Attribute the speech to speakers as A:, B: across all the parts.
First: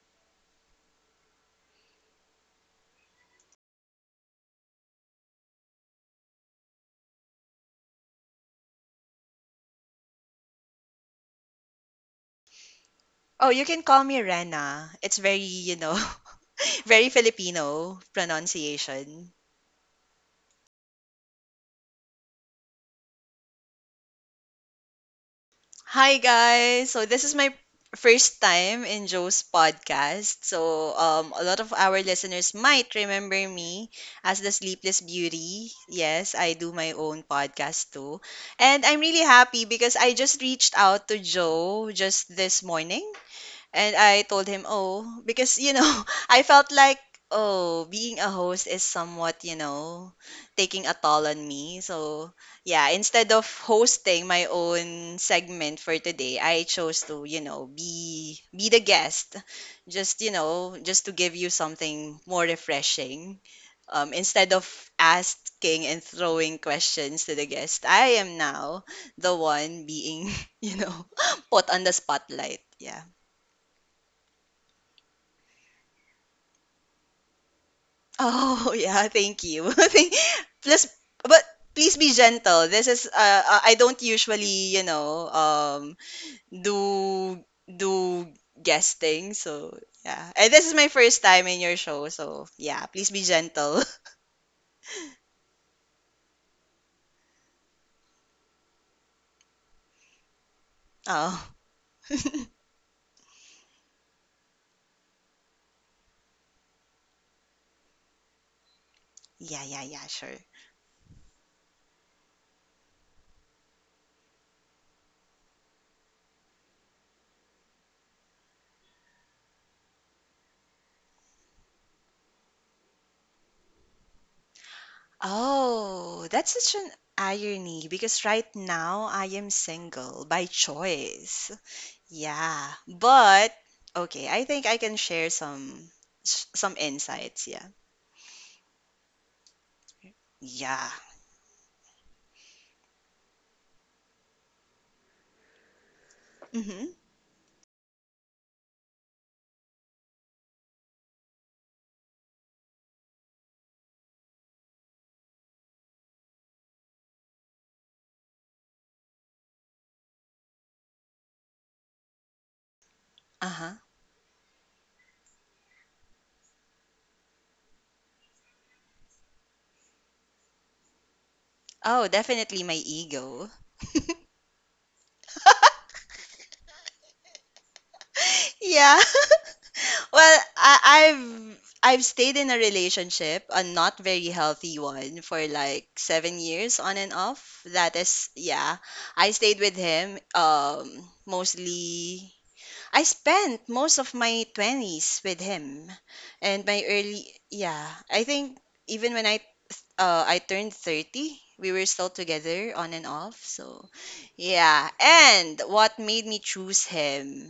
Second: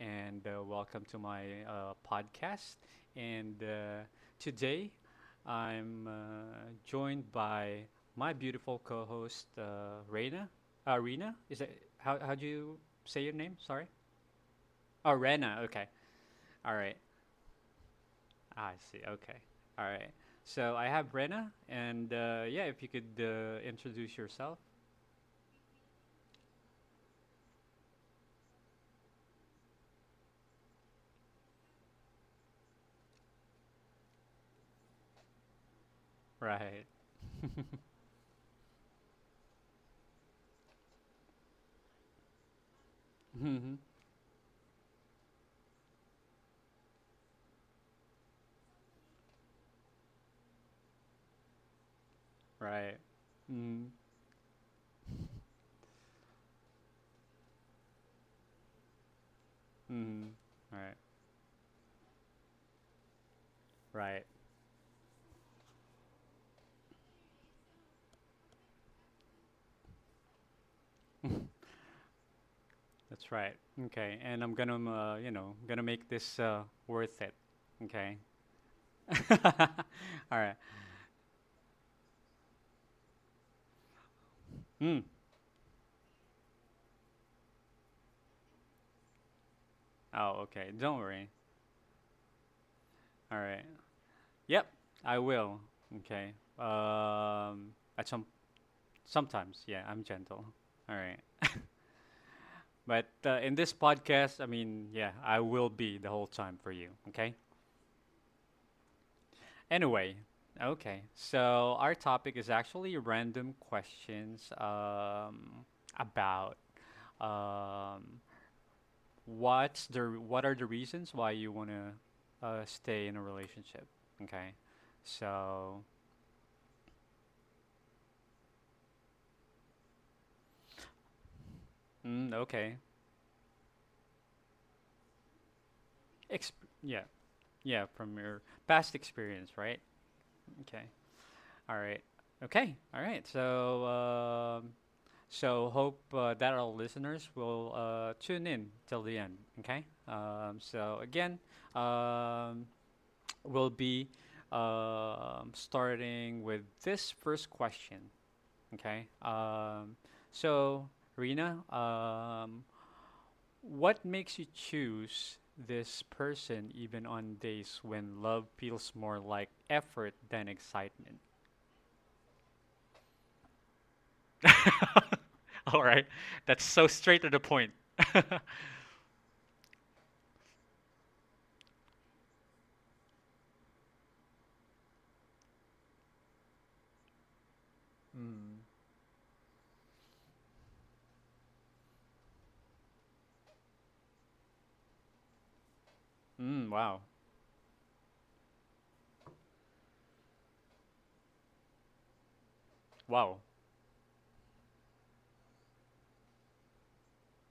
A: and welcome to my podcast. And Today, I'm joined by my beautiful co-host, Reina. Rena, is that how do you say your
B: Oh,
A: name?
B: you can
A: Sorry.
B: call me Rena.
A: Oh,
B: It's very,
A: Rena. Okay. All right.
B: very Filipino
A: I see.
B: pronunciation.
A: Okay. All right. So I have Rena, and yeah, if you could introduce yourself,
B: Hi guys. So this is my first time in Joe's podcast. So a lot of our listeners might remember me as the Sleepless Beauty. Yes, I do
A: right?
B: my own podcast too. And I'm really happy because I just reached out to Joe just this morning.
A: hmm
B: And I told him, oh, because, I felt like, oh, being a host is somewhat, taking a toll on me. So, yeah,
A: Right.
B: instead of
A: Mm.
B: hosting my own segment for today, I chose to, be the guest. Just,
A: Mm. Right.
B: just to give you something more refreshing.
A: Right.
B: Instead of asking and throwing questions to the guest, I am now the one being, you know, put on the spotlight. Yeah.
A: That's right. Okay. And I'm gonna, gonna make this worth it. Okay.
B: Oh, yeah,
A: All
B: thank you. Thank-
A: right.
B: Plus, but please be gentle. This is I don't usually,
A: Mm.
B: do guesting. So, yeah.
A: Oh,
B: And this is
A: okay.
B: my
A: Don't
B: first
A: worry.
B: time in your show, so yeah, please be
A: All right.
B: gentle.
A: Yep. I will. Okay. Um. At sometimes, yeah, I'm gentle. All right.
B: Oh.
A: But in this podcast, I mean, yeah, I will be the whole time for you. Okay.
B: Yeah, yeah, yeah,
A: Anyway,
B: sure.
A: okay. So our topic is actually random questions about um, what's the what are the reasons why you want to stay in a relationship. Okay. So,
B: Oh, that's such an irony because right now I am single by choice.
A: mm,
B: Yeah,
A: okay.
B: but okay, I think I can share
A: Exp-
B: some
A: yeah.
B: insights. Yeah,
A: Yeah, from your past experience, right? Okay.
B: yeah.
A: All right. Okay. All right. So, so hope that our
B: Mm-hmm.
A: listeners will tune in till the end. Okay. So again, um, we'll be starting with this first question. Okay. So Rena,
B: Uh-huh.
A: what makes you choose this person even on days when love feels more like effort than excitement?
B: Oh, definitely my ego.
A: All right. That's so straight to the point.
B: Yeah. Well, I've I've stayed in a relationship, a not very healthy one, for like 7 years on and off. That is,
A: Mm.
B: yeah. I stayed with him. Mostly, I spent most of my twenties with him, and
A: Mm,
B: my
A: wow.
B: early, yeah. I think even when I turned 30. We were still together on and off.
A: Wow.
B: So, yeah. And what made me choose him,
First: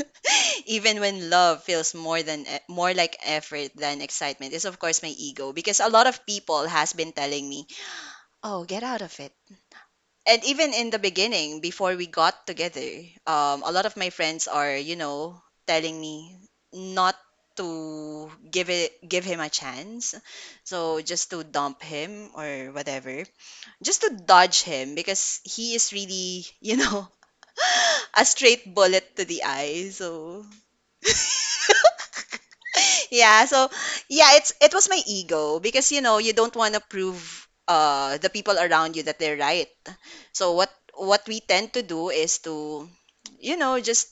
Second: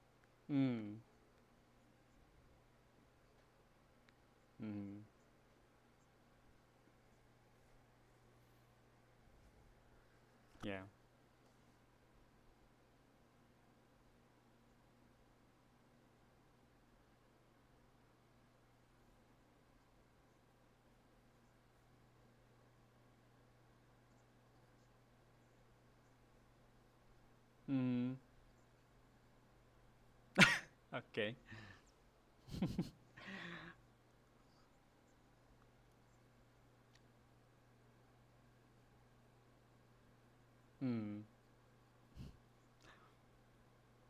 B: even
A: Mm,
B: when love feels more like effort than excitement, is of course
A: mm,
B: my ego because a lot of people has been telling me, "Oh, get out of it." And even
A: yeah.
B: in the beginning, before we got together, a lot of my friends are, you know, telling me not to give him a chance. So just to dump him or whatever. Just to dodge him because he is really, you know,
A: Mm,
B: a straight bullet to the eye. So
A: okay.
B: yeah, so yeah, it's it was my ego because you know, you don't want to prove the people around you that they're right, so what
A: Mm,
B: we tend to do is to you know just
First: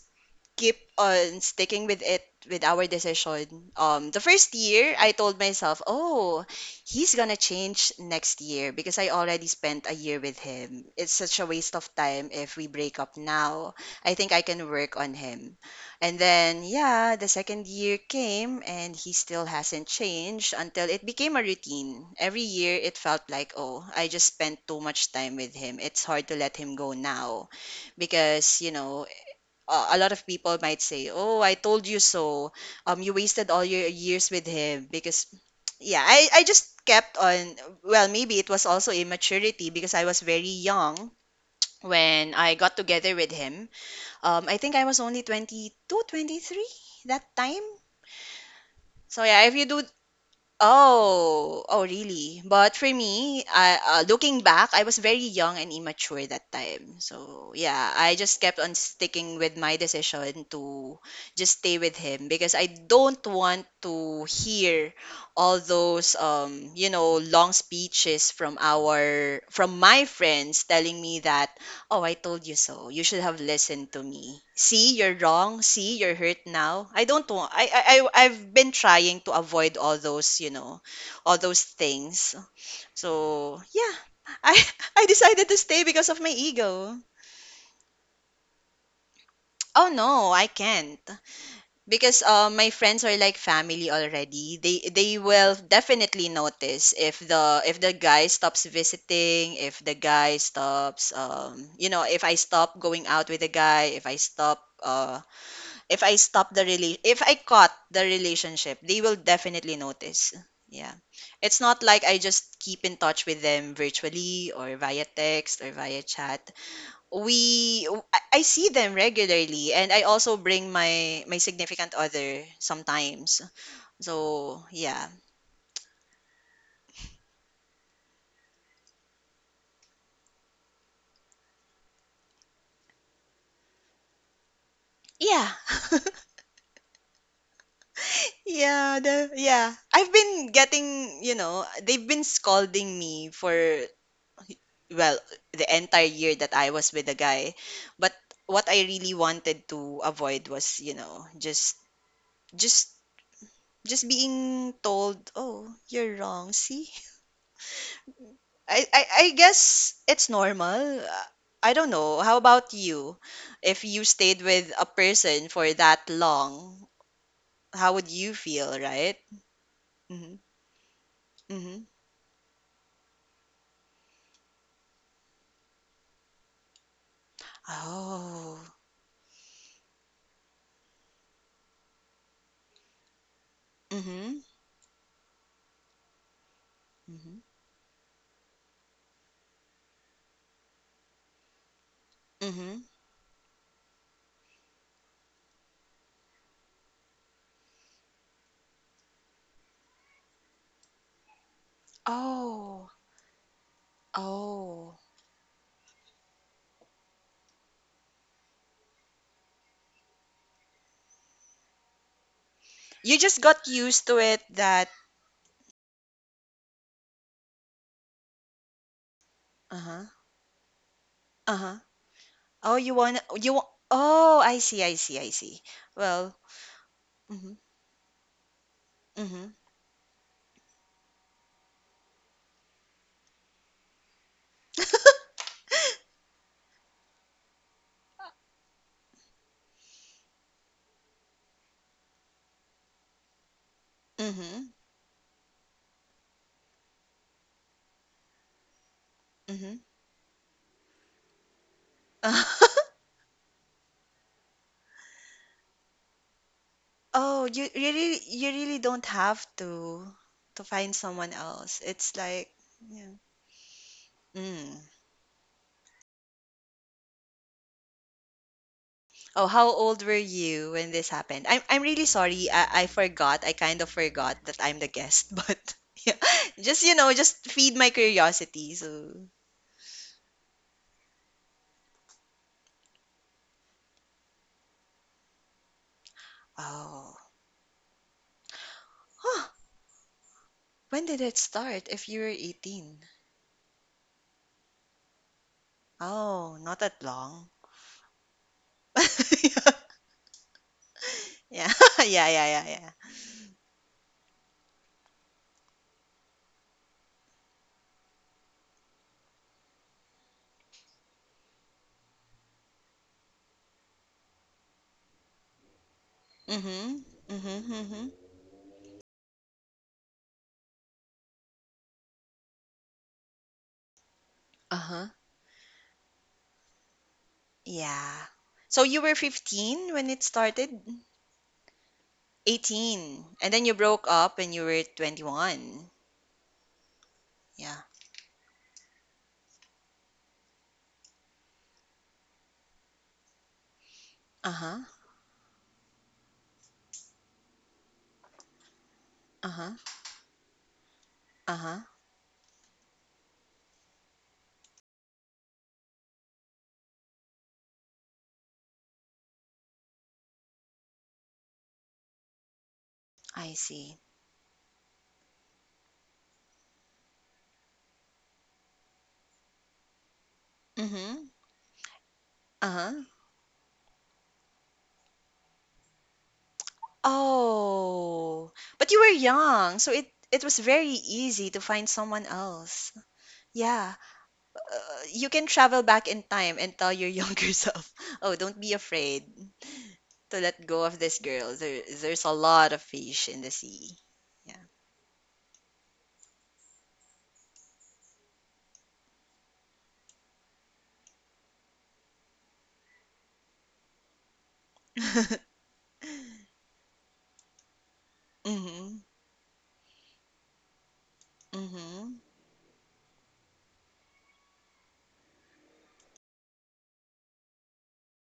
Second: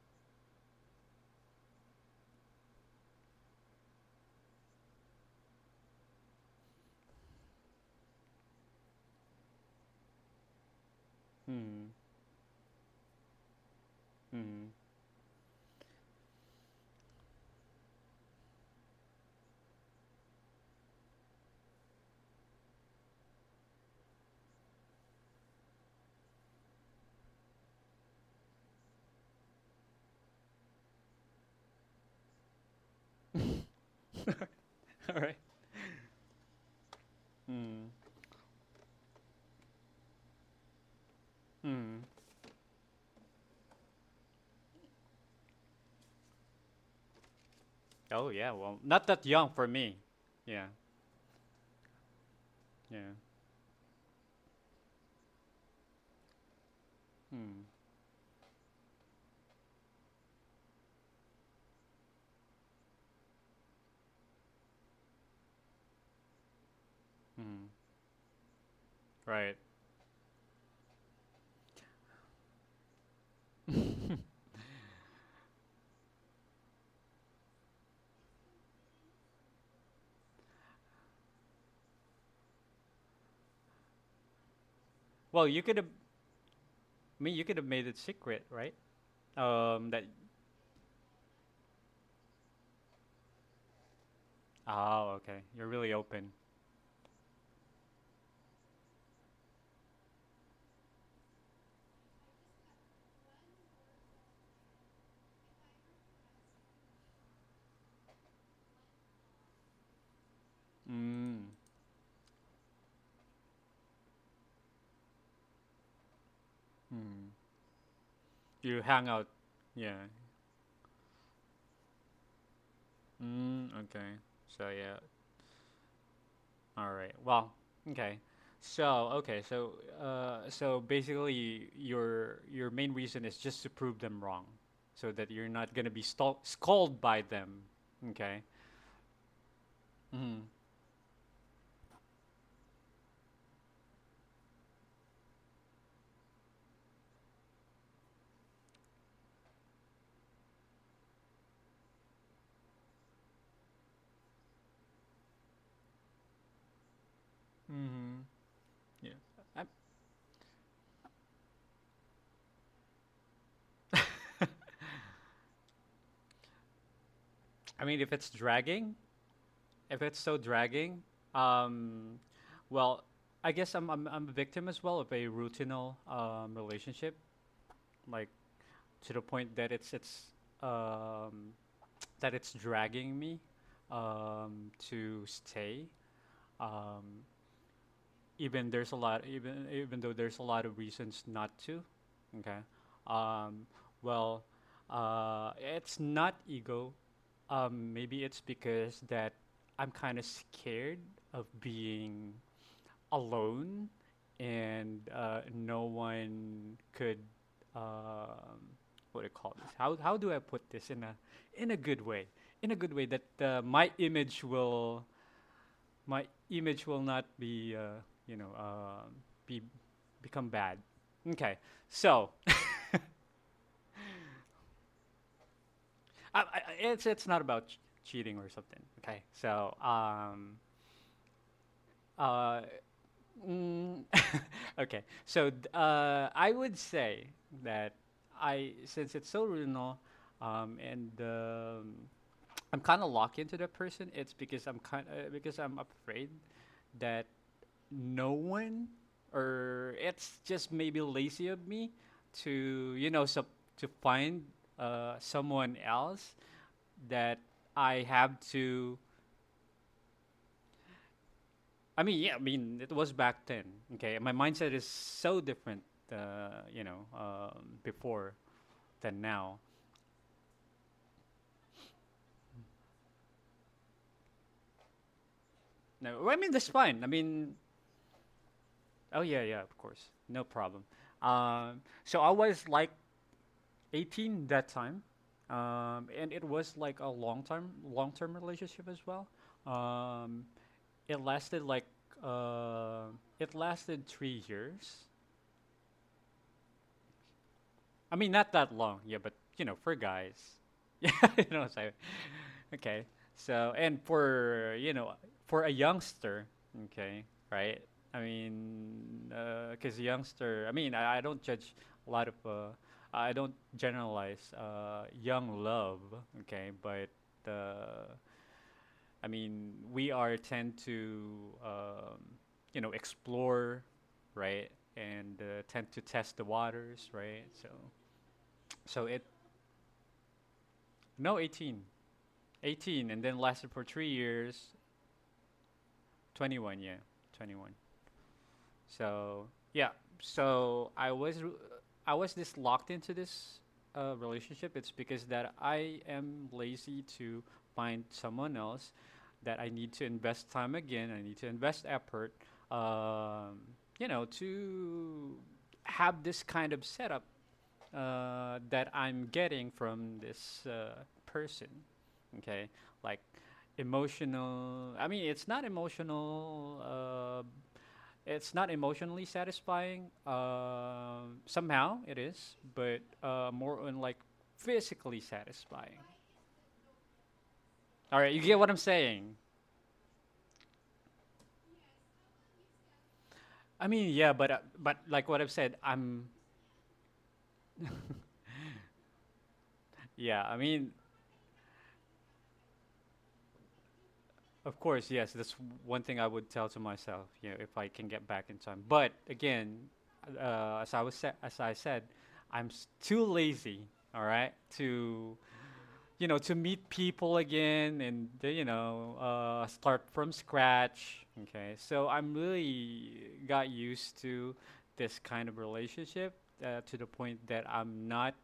B: keep on sticking with it with our decision. The first year, I told myself, oh, he's gonna change next year because I already spent a year with him. It's such a waste of
A: mm,
B: time if we break up now. I think I can
A: mm.
B: work on him. And then, yeah, the second year came and he still hasn't changed until it became a routine. Every year, it felt like, oh, I just spent too much time with him. It's hard to let him go now because you know a lot of people might say, "Oh, I told you so. You wasted all your years with him."
A: All
B: Because
A: right.
B: yeah, I just kept on.
A: Mm,
B: Well, maybe it was also immaturity because I was very young
A: mm.
B: when I got together with him. I think I was only 22, 23 that time.
A: Oh, yeah. Well, not that
B: So yeah,
A: young
B: if
A: for
B: you do.
A: me. Yeah.
B: Oh, oh, really? But for
A: Yeah.
B: me, looking back, I was very young and immature that time. So
A: Mm,
B: yeah, I just kept on sticking with my decision to just stay with him because I don't want to hear all those you know, long
A: mm.
B: speeches from our
A: Right.
B: from my friends telling me that. Oh, I told you so. You should have listened to me. See, you're wrong. See, you're hurt now. I don't want. I've been trying to avoid all those, you know, all those things. So yeah, I, I
A: Well,
B: decided to
A: you could
B: stay
A: have, I
B: because of my ego.
A: mean, you could have made it secret, right? Um,
B: Oh
A: that,
B: no, I can't. Because my friends are like family already. They
A: oh,
B: they
A: okay.
B: will
A: You're really
B: definitely
A: open.
B: notice if the guy stops visiting, if the guy stops you know, if I stop going out with the guy, if I stop if I stop if I cut the relationship, they will definitely notice. Yeah.
A: Mm,
B: It's not like I just keep in touch with them virtually or via text or via chat.
A: mm.
B: We I I see
A: You
B: them
A: hang out.
B: regularly and
A: Yeah.
B: I also bring my significant other sometimes.
A: Mm, okay.
B: So,
A: So, yeah.
B: yeah.
A: All right. Well, okay. So, okay. So, so basically, your main reason is just to prove them wrong, so that you're
B: Yeah.
A: not gonna be stol- scolded by them. Okay.
B: yeah, the yeah. I've
A: hmm
B: been getting, you know, they've been scolding me for, well, the entire year that I was with the guy. But what I really wanted to avoid was, you know, just just being told, "Oh, you're wrong. See? I
A: I,
B: guess it's normal. I don't know. How about you? If you stayed with a person for that long, how would
A: if it's
B: you feel,
A: dragging,
B: right?
A: if it's so
B: Mm-hmm.
A: dragging,
B: Mm-hmm.
A: um, well, I guess I'm a victim as well of a routinal relationship, like
B: Oh.
A: to the point that it's um that it's dragging me
B: Mm-hmm.
A: to stay um,
B: Mm-hmm.
A: even there's a lot even even though there's a lot of reasons not to. Okay.
B: Mm-hmm.
A: Um, well, it's not ego maybe it's because that I'm kind of scared of being
B: Oh.
A: alone, and
B: Oh.
A: no one could um, what do you call this? How do I put this in a good way, in a good way,
B: You
A: that
B: just got used to it that
A: my image will not be you know uh, be
B: uh-huh.
A: become bad. Okay.
B: Uh-huh.
A: so
B: Oh, you wanna you wa- Oh, I see. Well,
A: it's not
B: mm-hmm.
A: about ch- cheating or something. Okay.
B: Mm-hmm.
A: Uh Mm. Okay, so d- I would say that I, since it's so regional, and I'm kind of locked into that person. It's because
B: Mm-hmm.
A: I'm kind because I'm afraid that no one, or it's just maybe lazy of me
B: Mm-hmm.
A: to you know sup to find someone else that
B: Oh,
A: I have
B: you really
A: to.
B: don't have to find someone else.
A: I mean,
B: It's
A: yeah, I
B: like
A: mean, it was
B: yeah.
A: back then. Okay, my mindset
B: Mm.
A: is so different, before than
B: Oh,
A: now.
B: how old were you when this happened? I'm really sorry. I forgot. I kind of forgot that I'm the guest, but
A: No,
B: yeah.
A: well, I mean, that's
B: Just you
A: fine. I
B: know, just
A: mean,
B: feed my curiosity. So,
A: oh yeah, yeah, of course, no problem. So I was like 18 that time, and it was like a
B: oh.
A: long time, long term relationship as well.
B: Huh.
A: Um,
B: When
A: it
B: did it
A: lasted like
B: start if you were
A: uh,
B: 18?
A: it lasted 3 years.
B: Oh, not that long.
A: I mean, not that long, yeah, but you know,
B: Yeah.
A: for guys, yeah, you know,
B: Yeah,
A: so
B: yeah, yeah, yeah.
A: okay, so and for you know, for a youngster, okay, right? I mean, because youngster, I mean, I don't judge a lot of, I don't generalize young love, okay,
B: Mm-hmm.
A: but
B: Mm-hmm.
A: uh, I mean, we are tend to, you know, explore, right,
B: Mm-hmm.
A: and tend to test the waters, right? So,
B: Yeah. So
A: so
B: you were
A: it.
B: 15 when it started?
A: No, 18. 18, and then
B: 18. And
A: lasted
B: then you
A: for three
B: broke up when you
A: years.
B: were 21.
A: 21, yeah, 21.
B: Yeah.
A: So yeah, so I was r- I was this locked into this relationship.
B: Uh-huh.
A: It's because that I am lazy to find someone else, that I
B: Uh-huh.
A: need to invest time again. I need to invest
B: Uh-huh.
A: effort. Um, you know, to have this kind of setup that I'm getting from this person. Okay, like
B: I see.
A: emotional. I mean, it's not emotional. It's not emotionally satisfying.
B: Mm-hmm.
A: Somehow it is, but
B: Uh-huh.
A: more on like physically satisfying. All right, you get
B: Oh.
A: what I'm
B: But you were
A: saying.
B: young, so it was very easy to find someone else.
A: I
B: Yeah.
A: mean, yeah, but like
B: You
A: what I've
B: can
A: said,
B: travel back
A: I'm
B: in time and tell your younger self, "Oh, don't be afraid
A: yeah.
B: to
A: I
B: let go
A: mean,
B: of this girl. There's a lot of fish in the sea." Yeah.
A: of course, yes. That's one thing I would tell to myself, you know, if I can get back in time. But again, as I said, I'm s- too lazy, all right, to you know, to meet people again and,
B: Mm-hmm.
A: start from scratch. Okay. So
B: Mm-hmm.
A: I'm really got used to this kind of relationship to the point that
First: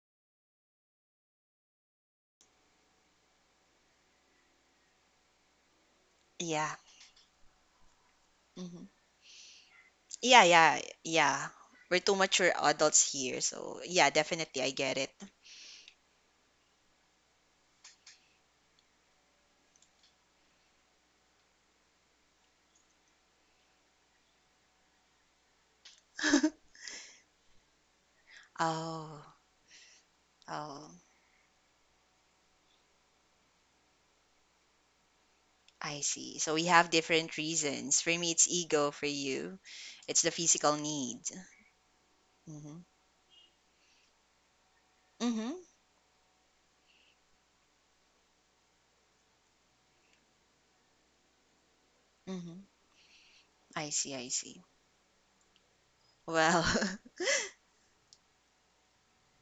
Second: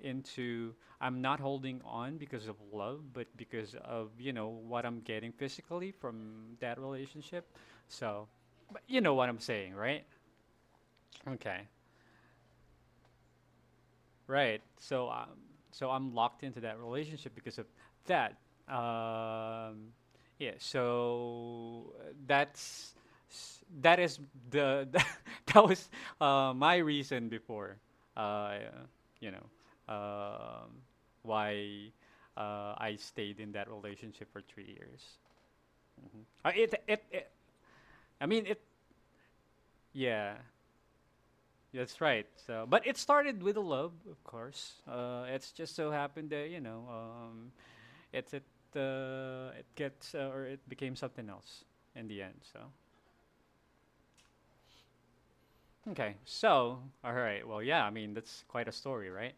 A: into, I'm not holding on because of love, but because of, you know, what I'm getting physically from
B: Yeah.
A: that relationship. So, but
B: Mhm.
A: you know what I'm saying, right?
B: Yeah, yeah, yeah.
A: Okay.
B: We're too mature adults here, so yeah,
A: Right.
B: definitely I get
A: So
B: it.
A: so I'm locked into that relationship because of that. Um, yeah. So that is the that was my reason before. Uh, you
B: Oh,
A: know, um,
B: oh,
A: why I stayed in that relationship for 3 years.
B: I
A: Hmm
B: see. So we
A: It,
B: have
A: it it
B: different reasons. For
A: I
B: me,
A: mean
B: it's
A: it.
B: ego. For you, it's the
A: Yeah.
B: physical need.
A: That's right. So,
B: Mm-hmm.
A: but it started with a love, of course. It's
B: Mm-hmm.
A: just so happened that you know, it it it gets or it became something else in the end. So,
B: Mm-hmm. I see.
A: okay.
B: Well,
A: So, all right. Well, yeah. I mean, that's quite a story, right?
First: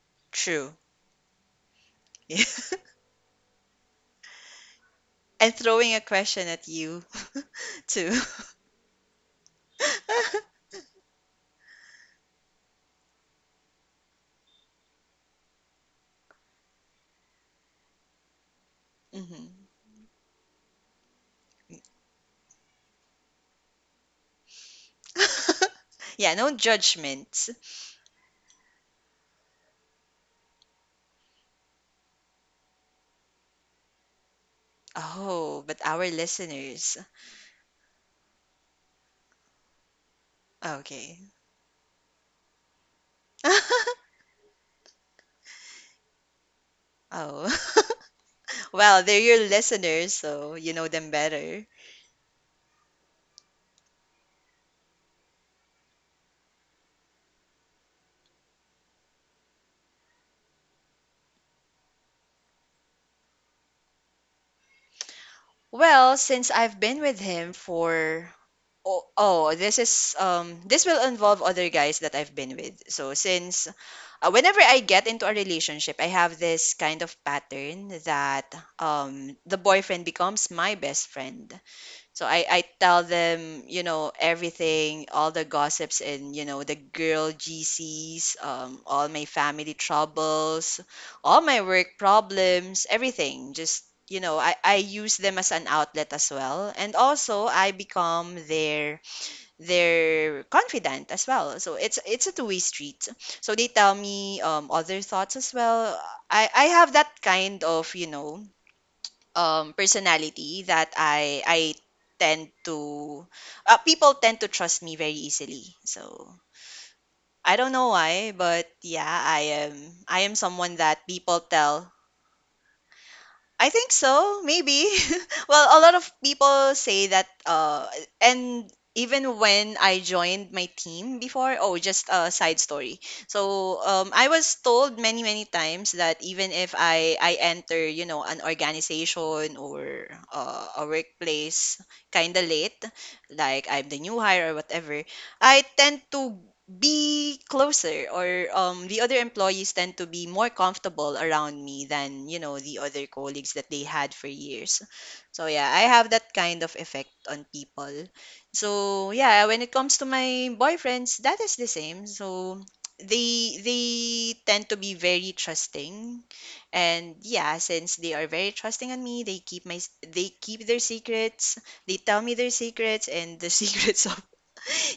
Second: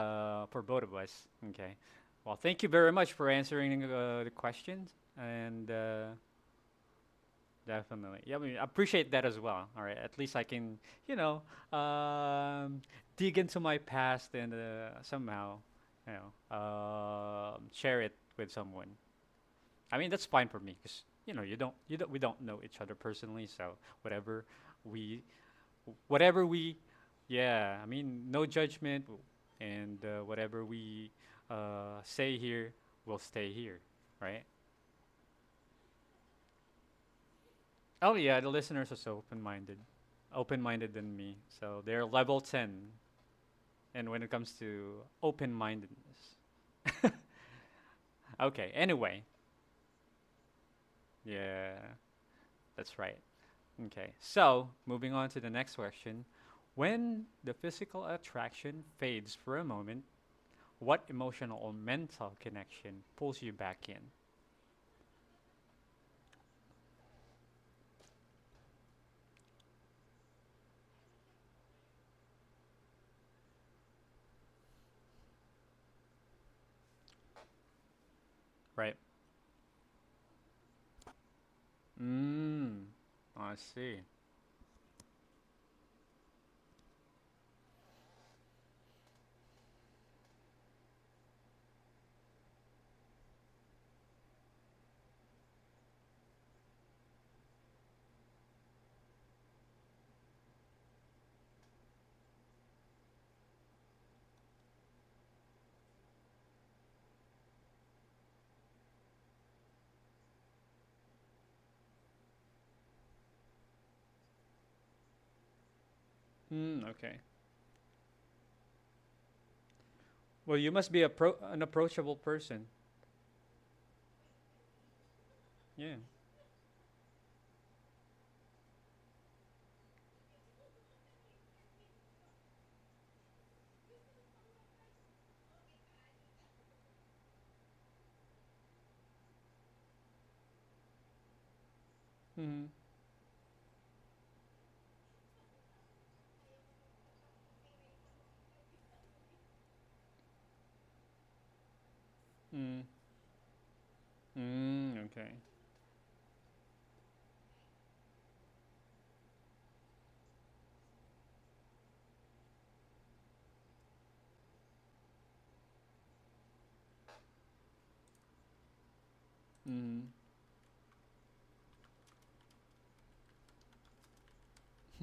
A: For
B: true.
A: both of us. Okay. Well,
B: Yeah.
A: thank you very much for answering the questions,
B: And
A: and
B: throwing a question at you too.
A: definitely. Yeah, I mean, I appreciate that as well. All right. At least I can, you know, um, dig into my past and somehow, you know, share it with someone.
B: hmm
A: I mean, that's fine for me because you know you don't we don't know each other personally, so whatever we
B: Yeah,
A: whatever
B: no
A: we
B: judgment.
A: yeah, I mean, no judgment w- and whatever we say here will stay here, right?
B: Oh, but our listeners.
A: Oh yeah, the listeners are so open-minded, open-minded than
B: Okay.
A: me. So they're level ten, and when it comes to open-mindedness,
B: Oh.
A: okay.
B: Well,
A: Anyway,
B: they're your listeners, so you know them better.
A: yeah, that's right. Okay, so moving on to the next question: When the physical attraction fades for a moment, what emotional or mental connection pulls you back in?
B: Well, since I've been with him for, oh, oh this is this will involve other guys that I've been with. So since whenever I get into a relationship, I have this kind of pattern that
A: Right?
B: the boyfriend becomes my best friend. So I
A: Mm,
B: tell
A: I
B: them, you
A: see.
B: know, everything, all the gossips and, you know, the girl GCs, all my family troubles, all my work problems, everything. Just, you know, I use them as an outlet as well. And also I become their confidant as well. So it's a two-way street. So they tell me other thoughts as well. I have that kind of, you know, personality that I tend to people tend to trust me very easily. So
A: Mm, okay.
B: I don't know why, but yeah, I am
A: Well, you
B: someone
A: must be a
B: that
A: pro-
B: people
A: an
B: tell.
A: approachable person.
B: I think so, maybe. Well, a
A: Yeah.
B: lot of people say that and even when I joined my team before, oh, just a side story. So, I was told many many times that even if I enter, you know, an organization or a workplace kind of
A: Mm-hmm.
B: late, like I'm the new hire or whatever, I tend to be closer or the other employees tend to be more comfortable around me than you know
A: Mm.
B: the other colleagues that they had for years.
A: Mm, okay.
B: So yeah, I have that kind of effect on people. So yeah, when it comes to my boyfriends that is the same. So they tend to be very trusting. And yeah, since they are very trusting on me,
A: Mm,
B: they keep their secrets. They tell me their secrets and the secrets of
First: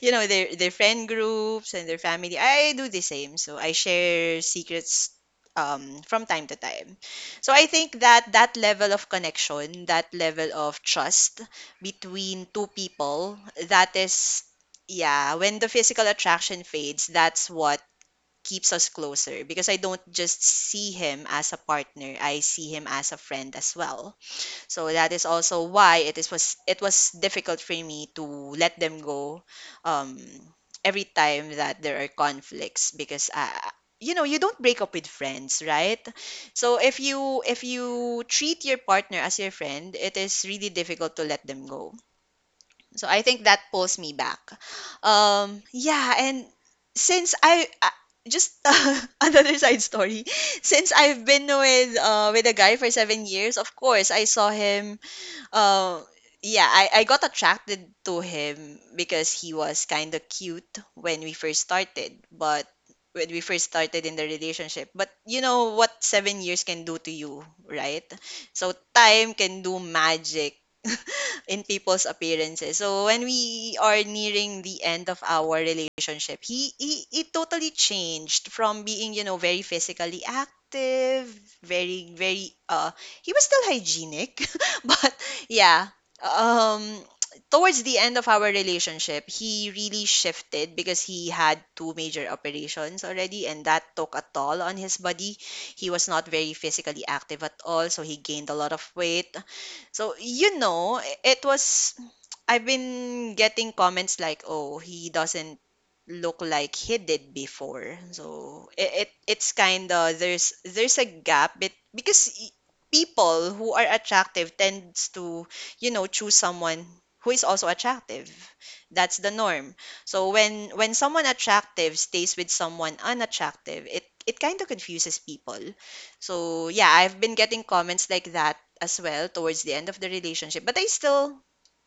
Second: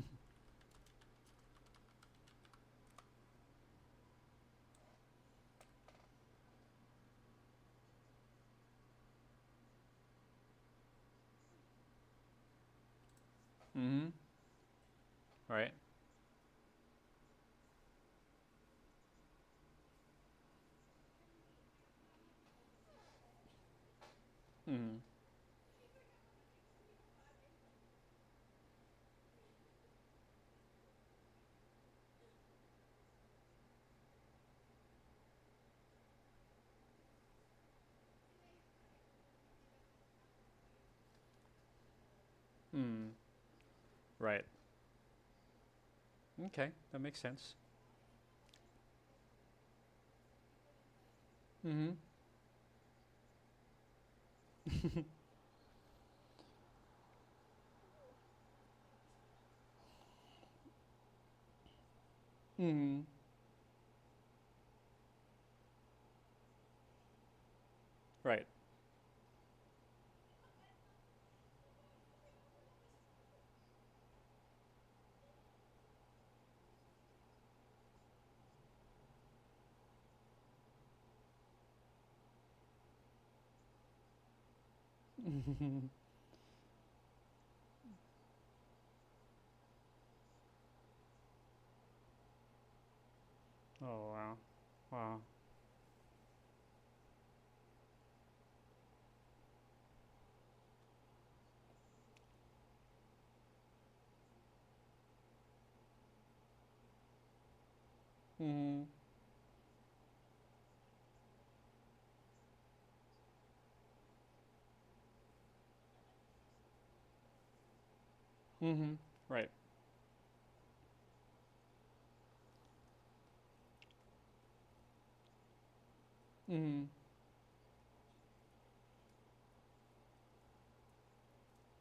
B: you know their friend groups and their family. I do the same, so I share secrets from time to time. So I think that that level of connection, that level of trust between two people, that
A: mm,
B: is, yeah, when the
A: right.
B: physical attraction fades, that's what keeps us closer, because I don't just see him as a partner, I see him as a friend as well. So
A: Mm,
B: that is also why it was difficult for me to let them go um, every time that there are conflicts because you know you don't break up with friends, right? So if you treat your partner as your friend, it is really difficult to let them go. So
A: mm,
B: I think that pulls me back.
A: right.
B: Yeah, and
A: Okay, that makes
B: since
A: sense.
B: I, I just another side story, since I've been
A: Mm,
B: with a guy for 7 years. Of course I saw him uh yeah, I got attracted to him because he was kind of cute when we first started, but
A: mm,
B: when we first started in the relationship. But you know what 7 years can do to you, right?
A: right.
B: So time can do magic in people's appearances. So when we are nearing the end of our relationship, he it totally changed from being very physically active, very very he was still hygienic, but yeah.
A: Oh,
B: um Towards the end of our relationship, he really shifted because he had 2 major operations already, and that took a
A: wow,
B: toll on his
A: wow.
B: body. He was not very physically active at all, so he gained a lot of weight. So you know it was I've been getting comments like, "Oh, he doesn't look like he did before." So
A: Mm,
B: it, it it's kind of, there's a gap. People who are attractive tends to, choose someone who is also attractive.
A: mm,
B: That's the
A: right.
B: norm. So when someone attractive stays with someone unattractive, it kind of confuses people. So
A: Mm,
B: yeah, I've been getting comments like that as well towards the end of the relationship, but I still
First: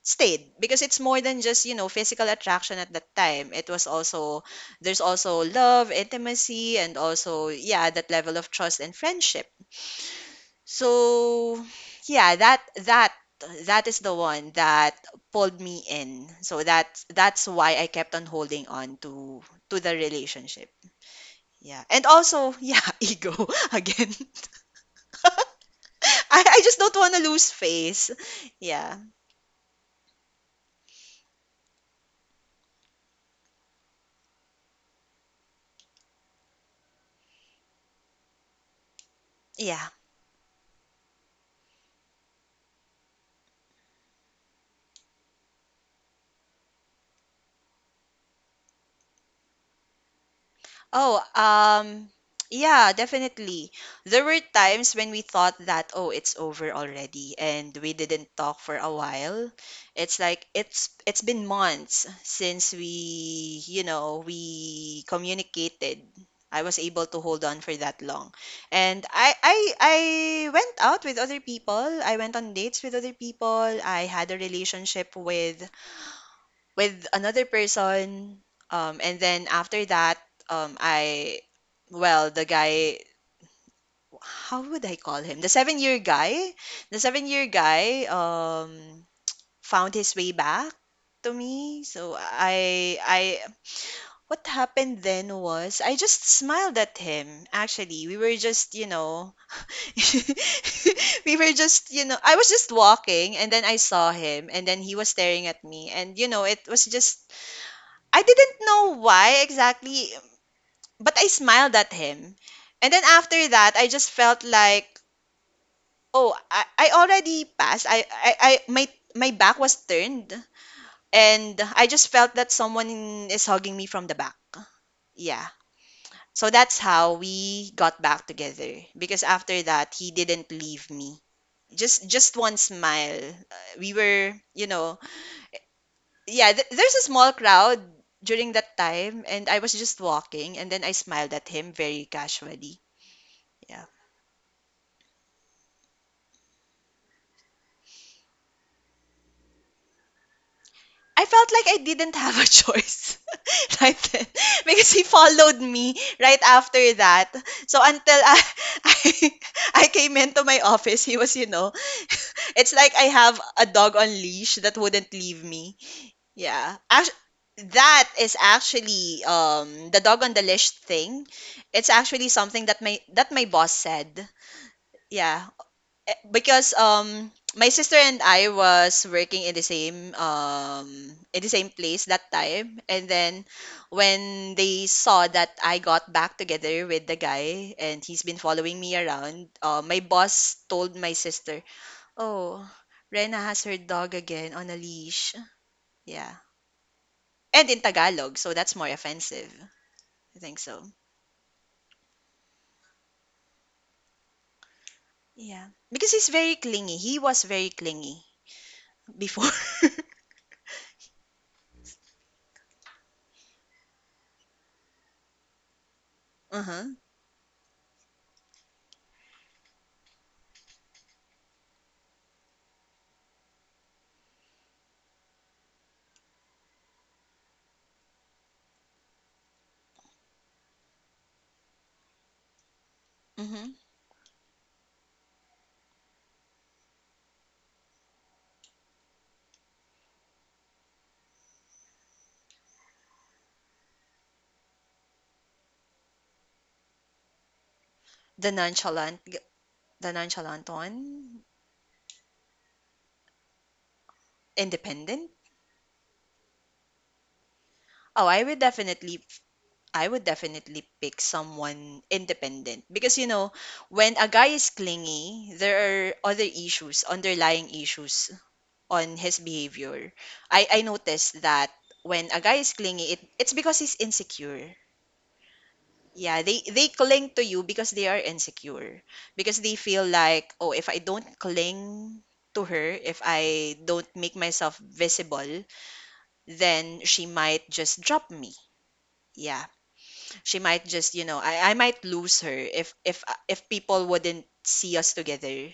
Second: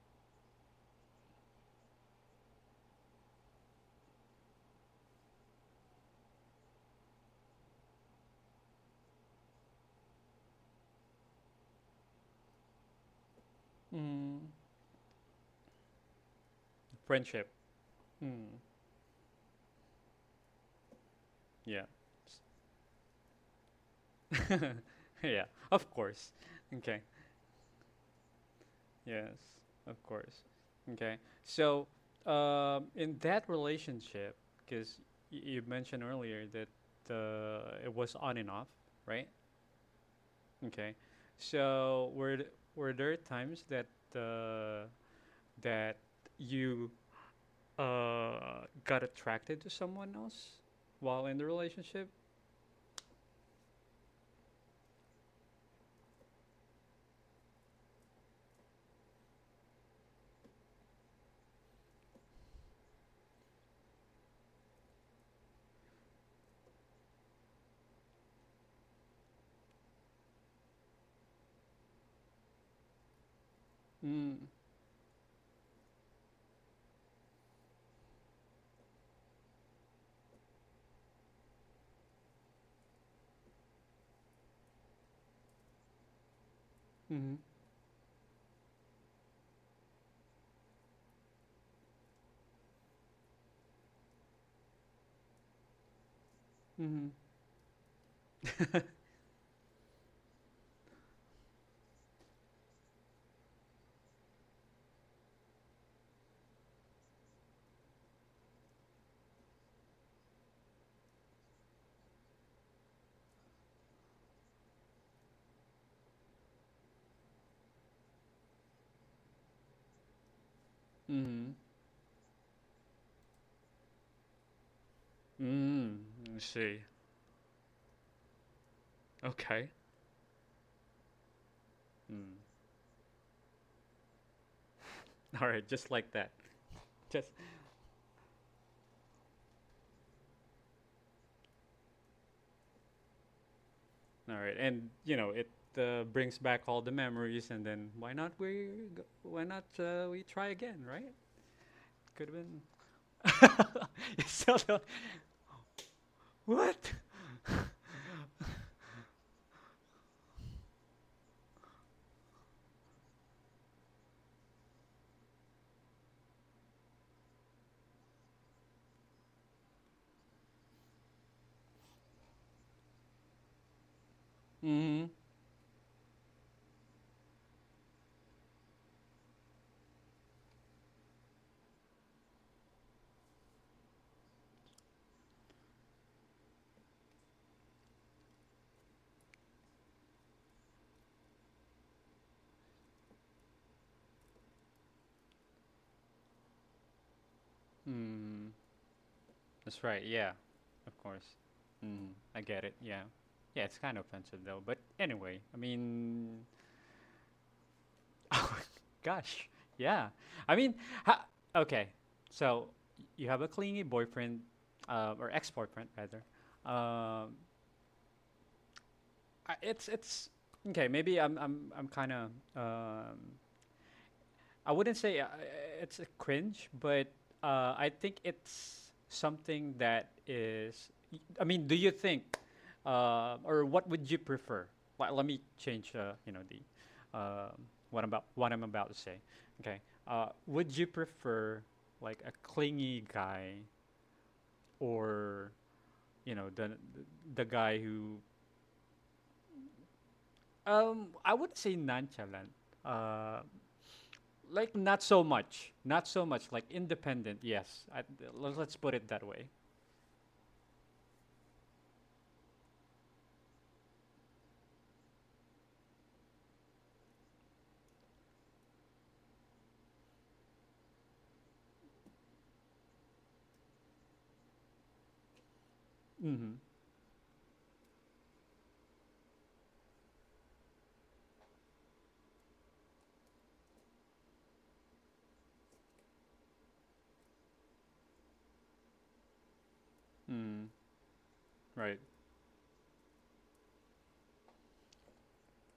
B: stayed because it's more than just physical attraction. At that time, it was also, there's also love, intimacy, and also yeah, that level of trust and friendship. So yeah, that is the
A: mm.
B: one that pulled me in. So that's
A: Friendship.
B: why I kept on
A: Mm,
B: holding on to the relationship.
A: yeah.
B: Yeah, and also yeah, ego, again.
A: Yeah, of course.
B: I just don't
A: Okay.
B: want to lose face. Yeah.
A: Yes, of course. Okay. So, in that relationship, because you mentioned earlier that it was on and off, right?
B: Yeah.
A: Okay. So, were th- were there times that uh, that you got attracted to someone else
B: Oh,
A: while in the relationship?
B: yeah, definitely. There were times when we thought that, oh, it's over already, and we didn't talk for a while. It's like it's been months since we, we communicated. I was able to hold on for that long. And I went out with other people. I went on dates with other people. I had
A: Mm.
B: a relationship with another person. And then after that, I, well, the guy, how would I call him, the 7 year guy, the seven
A: Mm-hmm.
B: year guy um found his way back to me. So I What happened then was I just smiled at
A: Mm-hmm.
B: him. Actually, we were just, we were just you know I was just walking, and then I saw him, and then he was staring at me, and you know, it was just, I didn't know why exactly, but I smiled at him. And then after that, I just felt like, oh, I already passed. I my My back was turned, and I just felt that someone is hugging me from the back. Yeah.
A: Mm-hmm. Mm. I
B: So that's
A: see.
B: how we got back together. Because after
A: Okay.
B: that, he didn't leave me. Just
A: Mm.
B: just one smile. We were,
A: All right. Just like that.
B: yeah, there's a small
A: Just
B: crowd during that time, and I was just walking, and then I smiled at him very casually. Yeah.
A: all right, and you know it brings back all the memories, and then why not we go, why not we try again, right?
B: I felt like I didn't
A: Could have
B: have a
A: been.
B: choice right
A: You
B: then
A: still don't.
B: because he followed me right after
A: What?
B: that. So until I, I, I came into my office, he was, it's like I have a dog on leash that wouldn't leave me. Yeah. That is actually the dog on the leash thing. It's actually something that my that my boss said.
A: Mm-hmm.
B: Yeah. Eh, because my sister and I was working in the same place that time, and then when they saw that I got back together with the guy and he's been following me around, my boss told my sister, "Oh, Rena has her dog again on a leash." Yeah. And in Tagalog,
A: Mm.
B: so that's more offensive.
A: That's right. Yeah,
B: I think so.
A: of course. Mm, I get it. Yeah, yeah. It's kind of offensive though, but anyway, I
B: Yeah. Because he's
A: mean,
B: very clingy. He was very clingy
A: oh gosh,
B: before.
A: yeah. I mean, ha- okay. So y- you have a clingy boyfriend, or ex-boyfriend rather,
B: Uh-huh.
A: um, it's okay. Maybe I'm kind of um, I wouldn't say it's a cringe, but I think it's something that is. I mean, do you think, or
B: Mm-hmm.
A: what would you prefer? Well, let me change. You know the um what about what I'm about to say. Okay, would you prefer like a clingy guy or you know the guy who.
B: The nonchalant g- the nonchalant
A: I
B: one,
A: would say nonchalant. Uh, like not so
B: independent.
A: much, not so much. Like independent, yes.
B: Oh,
A: Let- let's put it that way.
B: I would definitely pick someone independent because, you know, when a guy is clingy, there are other issues, underlying issues on his behavior. I noticed that when a guy is clingy, it's because he's insecure. Yeah,
A: Mm-hmm.
B: they cling to you because they are insecure. Because they feel like, oh, if I don't cling to her, if I don't make myself visible, then she might just drop me. Yeah, she
A: Mm.
B: might just, I
A: Right.
B: might lose her if people wouldn't see us together.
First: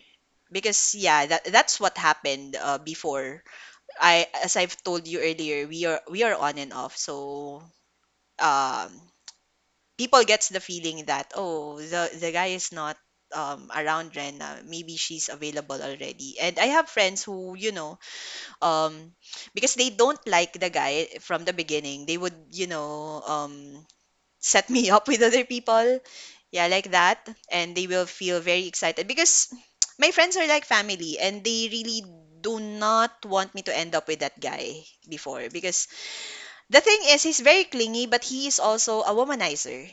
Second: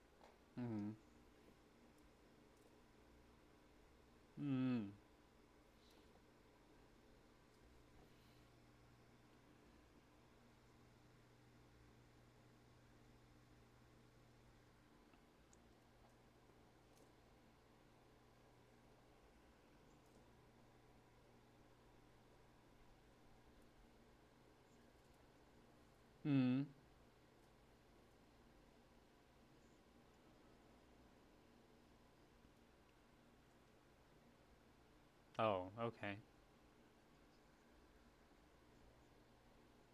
A: Mm-hmm.
B: Because yeah, that that's what happened before. I as I've
A: Mm.
B: told you earlier, we are on and off. So um people gets the feeling that, oh, the guy is not around Rena, maybe she's available already. And I have friends who, um because they don't like the guy from the beginning, they would, set me up with other people.
A: Mm.
B: Yeah, like that. And they will feel very excited because my friends are like family, and they really do not want me to end up with that guy before,
A: Oh,
B: because
A: okay.
B: the thing is, he's very clingy, but he is also a womanizer.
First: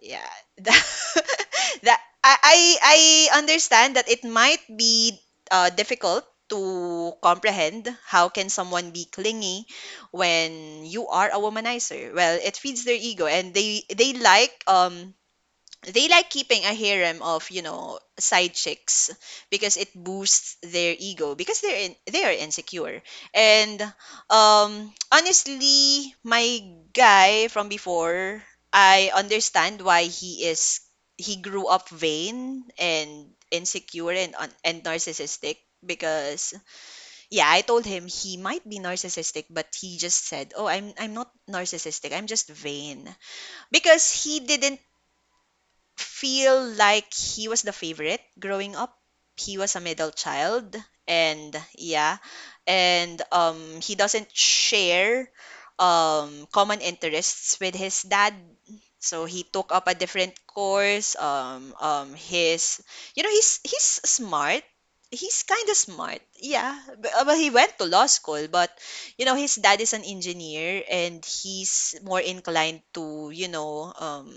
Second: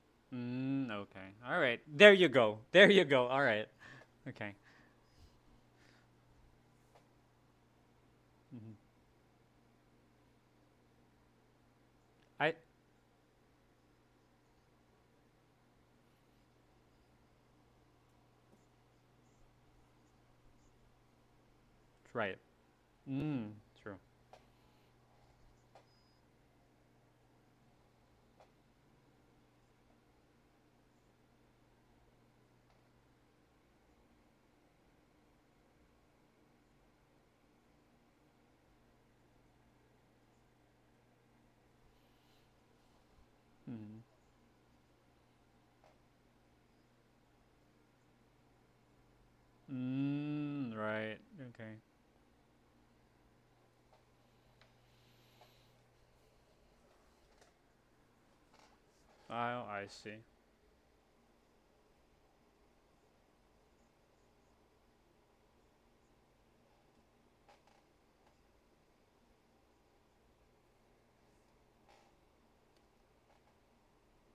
B: Yeah.
A: Mm, okay.
B: That,
A: All right.
B: that
A: There you go. There
B: I
A: you go. All right.
B: understand that it
A: Okay.
B: might be difficult to comprehend how can
A: Mm-hmm.
B: someone be clingy when you are a womanizer. Well,
A: I
B: it feeds their ego, and they like, they like keeping a harem of, side chicks because it boosts their ego, because they are
A: right.
B: insecure.
A: Mm.
B: And
A: True.
B: honestly, my guy from before, I understand why he is. He grew up vain and insecure and narcissistic. Because yeah, I told him he might be narcissistic, but he just said, oh, I'm not narcissistic, I'm just vain.
A: Mm-hmm.
B: Because he didn't feel like he was the favorite growing up. He was a middle
A: Mm.
B: child
A: Right.
B: and
A: Okay.
B: yeah, and he doesn't share common interests with his dad. So he
A: Oh,
B: took
A: I
B: up a
A: see.
B: different course. His, you know, he's smart. He's kind of smart. Yeah, but he went to law school, but you know, his dad is an engineer, and he's more inclined to, you know, um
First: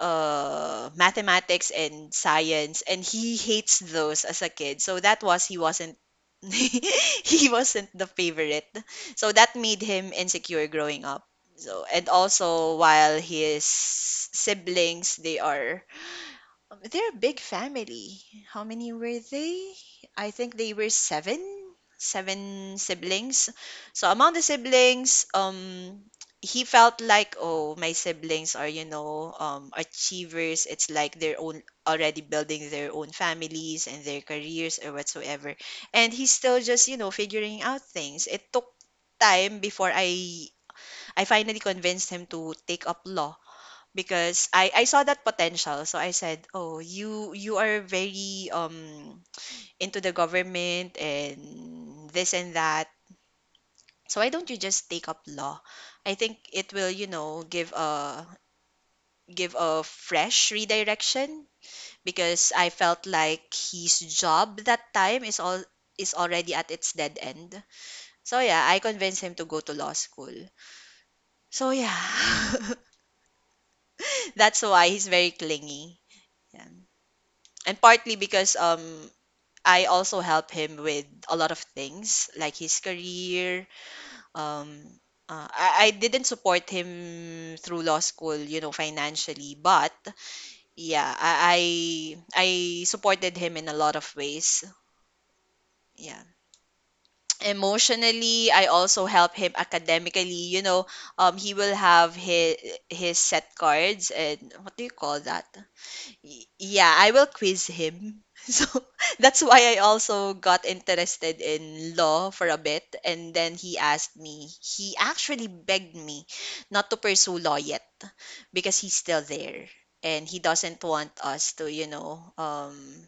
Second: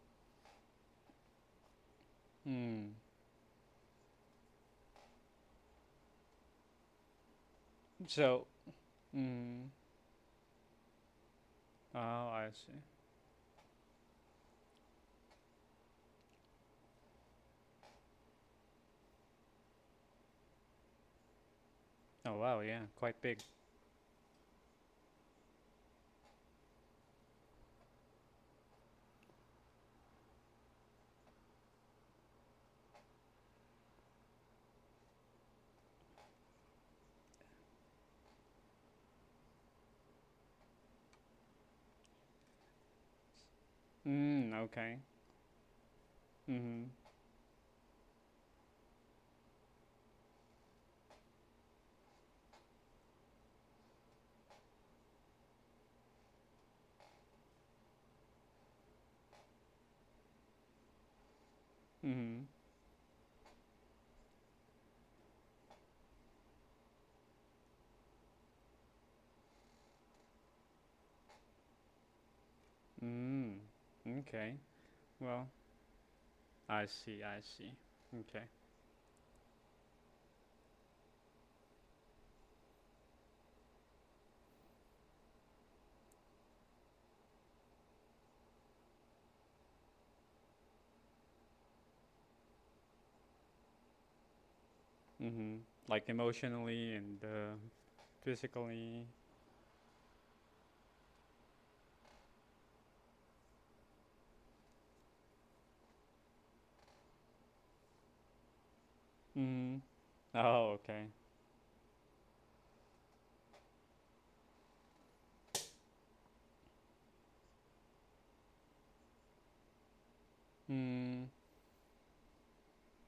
B: uh, mathematics and science,
A: Mm.
B: and he hates those as a kid. So that was, he wasn't he wasn't the
A: So.
B: favorite. So that
A: Mm.
B: made him insecure growing up. So,
A: Oh,
B: and
A: I
B: also
A: see.
B: while his siblings, they are, they're a big family. How many were they? I think they were seven,
A: Oh wow,
B: seven
A: yeah, quite big.
B: siblings. So among the siblings, he felt like, oh, my siblings are, you know, achievers. It's like they're own already building their own families and their careers or whatsoever. And he's still just, you know, figuring out things. It took time before I finally convinced him to take up law,
A: Mm,
B: because I
A: okay.
B: saw that potential. So I said,
A: Mm-hmm.
B: "Oh, you are very into the government and this and that. So why don't you just take up law? I think it will, you know, give a fresh redirection,
A: Mm-hmm.
B: because I felt like his job that time is all is already at its dead end. So yeah, I convinced him to go to law school. So yeah.
A: Mm. Okay.
B: That's why he's very
A: Well,
B: clingy. Yeah.
A: I see, I see.
B: And partly
A: Okay.
B: because I also help him with a lot of things, like his career. Um, I didn't support him through law school, you know, financially, but yeah, I supported him in a lot of ways.
A: Mm-hmm. Like
B: Yeah.
A: emotionally and
B: Emotionally, I also
A: physically.
B: help him academically. You know, he will have his set cards and what do you call that? Yeah, I will quiz him. So that's why I
A: Mm-hmm.
B: also got
A: Oh, okay.
B: interested in law for a bit. And then he asked me, he actually begged me not to pursue law yet because he's still there. And he doesn't want
A: Mm.
B: us to, you know,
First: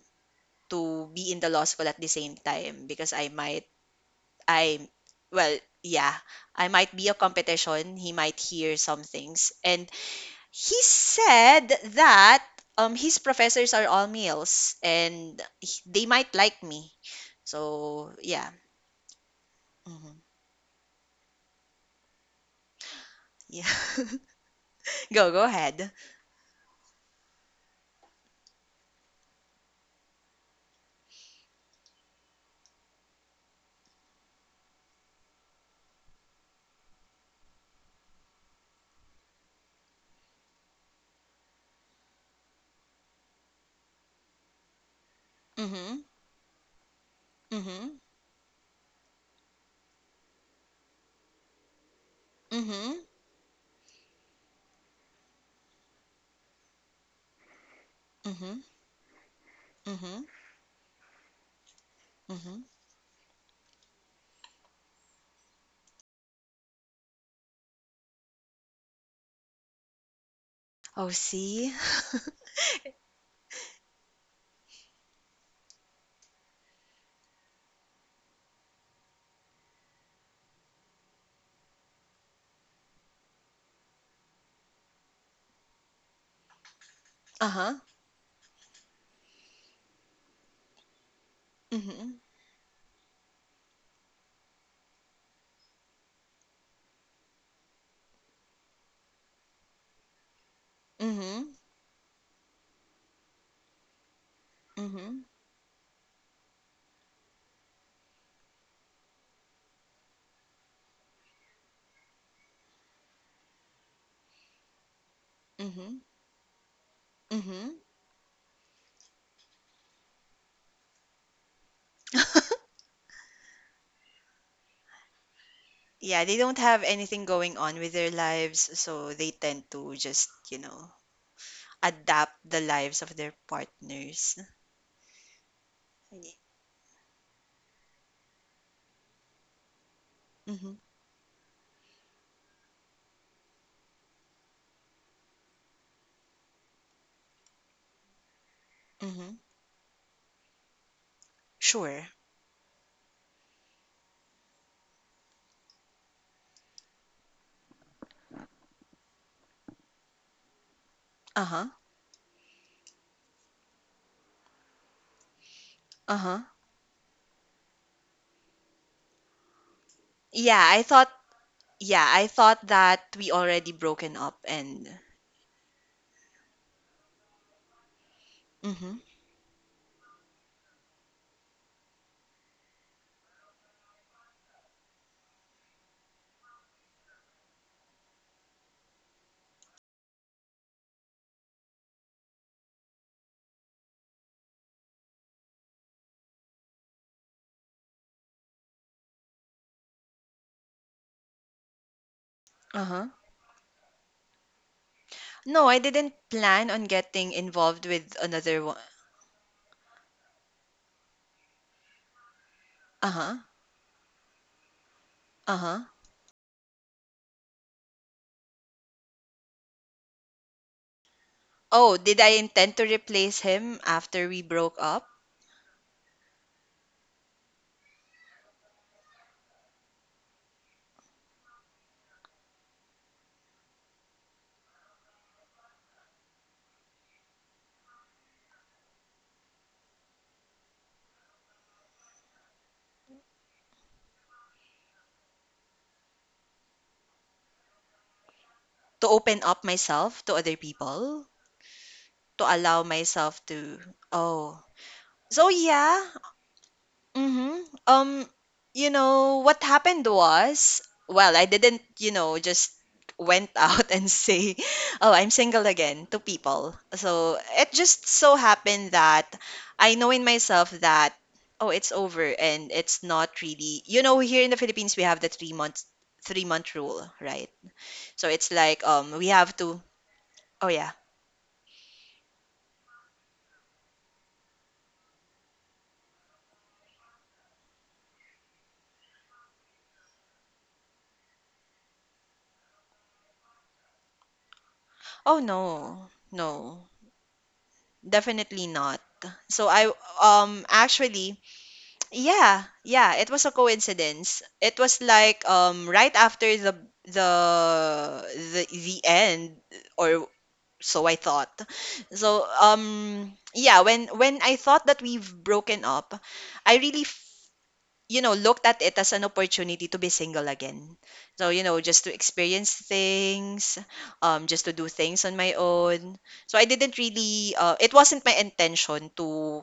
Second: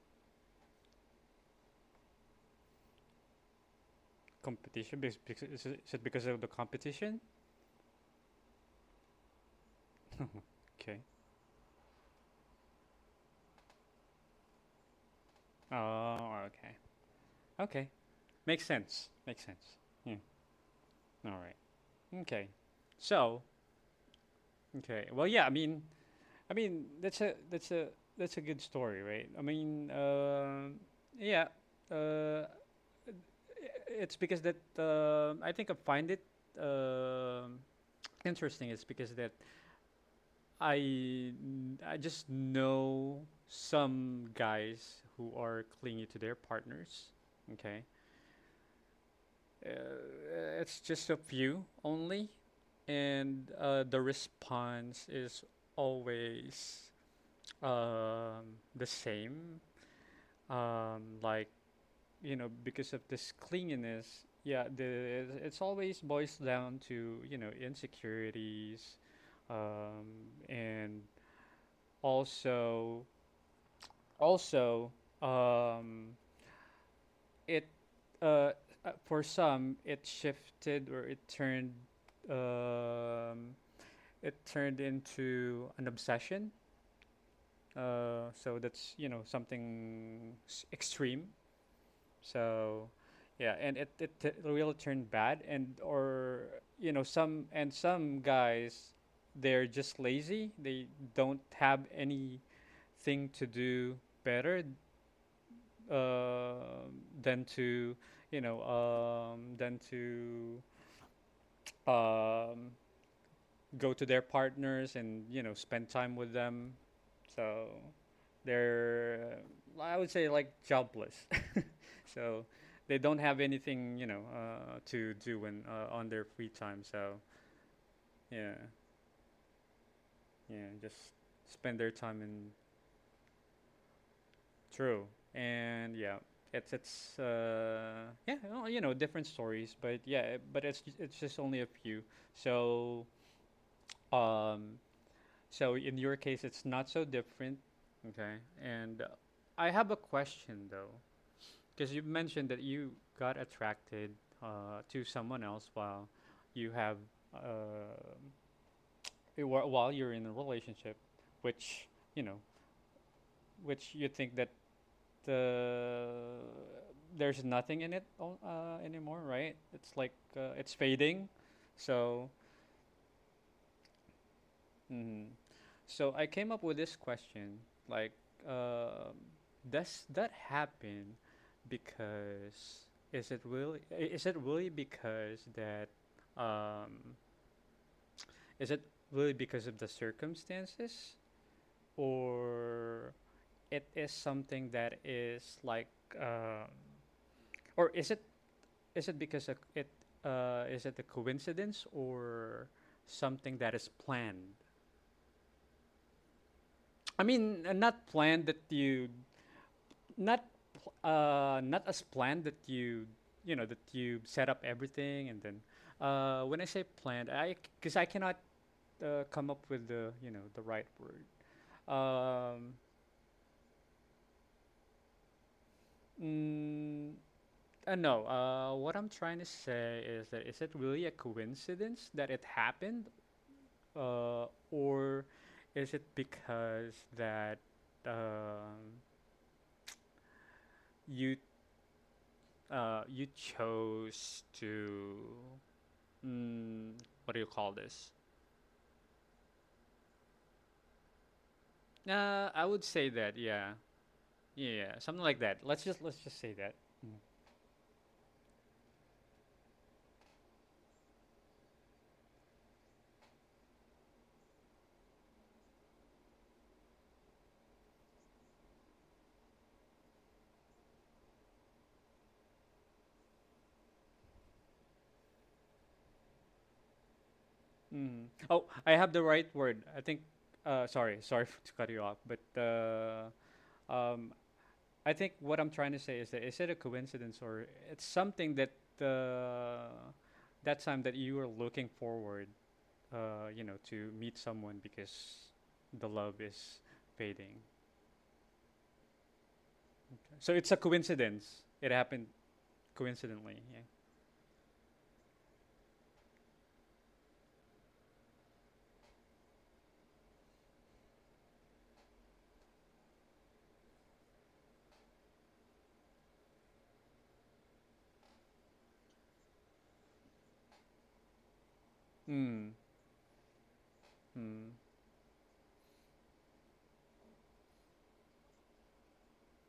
B: to be in the law school at the same time because I might, I,
A: Competition because
B: well,
A: is it
B: yeah,
A: because of the
B: I might be a
A: competition?
B: competition. He might hear some things. And he
A: Okay.
B: said that his professors are all males and they might
A: Oh,
B: like
A: okay.
B: me.
A: Okay.
B: So yeah,
A: Makes sense. Makes sense. Yeah.
B: hmm.
A: All right. Okay. So,
B: Yeah.
A: okay. Well,
B: Go
A: yeah,
B: ahead.
A: I mean, that's a that's a that's a good story, right? Yeah, uh, it's because that I think I find it uh, interesting. It's because that I just know some guys who are
B: Mm-hmm.
A: clingy to their partners. Okay,
B: Mm-hmm.
A: it's just a few only,
B: Mm-hmm.
A: and the response is always
B: Mm-hmm.
A: the same.
B: Mm-hmm.
A: Like you know
B: Mm-hmm.
A: because of this clinginess, yeah, the it's always boils down to you know insecurities. And
B: Oh, see.
A: also, also, um, it uh, for some it shifted or it turned, um, it turned into an obsession.
B: Uh-huh.
A: So that's you know something extreme.
B: Mm-hmm.
A: So, yeah, and it will turn bad, and or you know some, and some guys, they're just lazy. They don't
B: Mm-hmm.
A: have anything to do better,
B: Mm-hmm.
A: uh, than to, you know, than to um, go to their partners and you know spend
B: Mm-hmm.
A: time with them. So,
B: Mm-hmm.
A: they're I would say like jobless. So they don't have anything, you know, to do when on their
B: Yeah, they
A: free
B: don't
A: time.
B: have
A: So
B: anything going on with their
A: yeah,
B: lives, so they tend to just, you
A: yeah, just
B: know,
A: spend their time
B: adapt
A: in
B: the lives of their partners.
A: true. And yeah, it's yeah, well, you know, different stories, but yeah, but
B: Mm-hmm.
A: it's just only a few. So um, so in your case, it's not so different. Okay, and
B: Mm-hmm.
A: I have a question though. Because you
B: Sure.
A: mentioned that you got attracted to someone else while you have, uh, while you're in a relationship,
B: Uh-huh.
A: which, you know, which you think that uh,
B: Uh-huh.
A: there's nothing in it anymore, right? It's like
B: Yeah,
A: it's
B: I thought
A: fading,
B: yeah,
A: so.
B: I thought that we already broken up and
A: Mhm. So I came up with this question, like,
B: mm-hmm.
A: uh, does that happen because is it really because that, um, is it really because of the circumstances, or it is something that is like, or is it is it because of it, is it a coincidence or
B: Uh-huh.
A: something that is planned?
B: No, I didn't plan on
A: I
B: getting
A: mean,
B: involved
A: not
B: with
A: planned that
B: another one.
A: you. Not not as planned that you
B: Uh-huh.
A: you know that you set up everything and then
B: Uh-huh.
A: when I say planned I because I cannot come up with the you know the right word.
B: Oh, did I
A: Um,
B: intend to replace him after we broke up?
A: mm, no, what I'm trying to say is that is it really a coincidence that it happened, or is it because that um you you chose to, mm, what do you call this?
B: To open up myself to other people? To
A: I would
B: allow
A: say that,
B: myself
A: yeah,
B: to. Oh.
A: yeah, yeah, something like
B: So
A: that. Let's just let's
B: yeah.
A: just say that.
B: Mm-hmm. What happened was, well, I didn't, just went out and say, oh, I'm single again to people. So it just so happened that I know in myself that, oh, it's over, and it's not really, here in the Philippines, we have the 3-month rule, right?
A: Mm.
B: So it's
A: Oh,
B: like,
A: I have the
B: we
A: right
B: have
A: word,
B: to.
A: I think.
B: Oh, yeah.
A: Sorry, sorry, to cut you off, but um, I think what I'm trying to say is that is it a coincidence or it's something that, uh, that time that you were looking forward, you know, to meet someone
B: Oh,
A: because the
B: no,
A: love is
B: no,
A: fading.
B: definitely not. So I,
A: So it's a
B: actually,
A: coincidence. It happened
B: yeah, yeah, it was a
A: coincidentally. Yeah.
B: coincidence. It was like right after the the end, or so I thought. So yeah, when I thought that we've broken up, I really looked at it as an opportunity to be single again. So just to
A: Mm.
B: experience things, just
A: Mm.
B: to do things on my own. So I didn't really, it wasn't my intention to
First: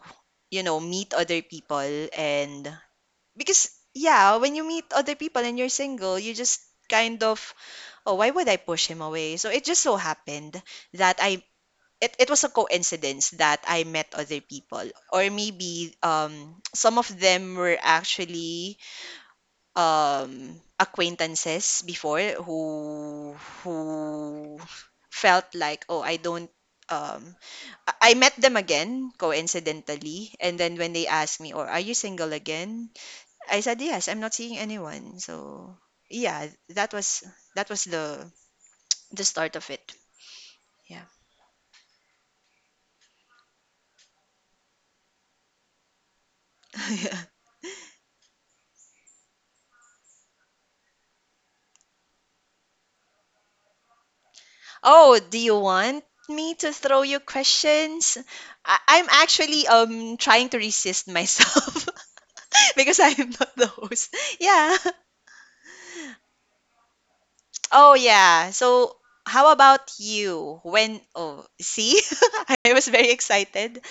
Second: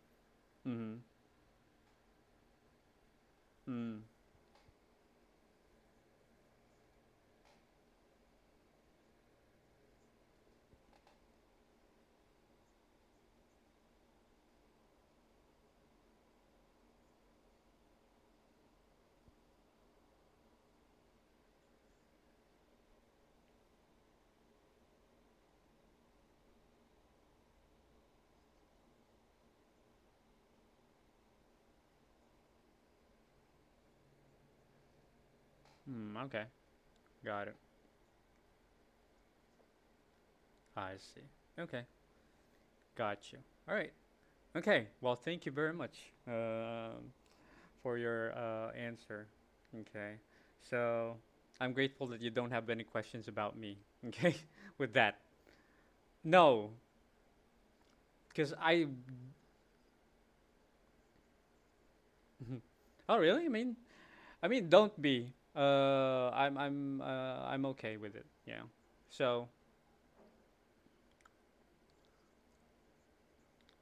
A: Mm.
B: meet other people, and because
A: Mm.
B: yeah, when you meet other people and you're single, you just kind of, oh, why would I push him away? So it just so happened that it was a coincidence that I met other people, or maybe some of them were actually acquaintances before who felt like, oh, I don't um I I met them again coincidentally, and then when they asked me, or, are you single again, I said, "Yes, I'm not seeing anyone." So,
A: Mm. Okay.
B: yeah, that was
A: Got it.
B: that was the the start of it.
A: I
B: Yeah.
A: see. Okay. Got you. All right. Okay. Well, thank you very much, um, for your answer. Okay. So I'm grateful that you don't have any questions about me. Okay. With
B: Oh,
A: that.
B: do you want me to
A: No,
B: throw you questions?
A: because
B: I,
A: I.
B: I'm actually trying to resist myself
A: Mhm.
B: because
A: Oh,
B: I'm
A: really?
B: not the host.
A: I mean,
B: Yeah.
A: don't be. I'm
B: Oh
A: okay with it.
B: yeah.
A: Yeah.
B: So
A: So
B: how about you? When Oh, see, I was very excited.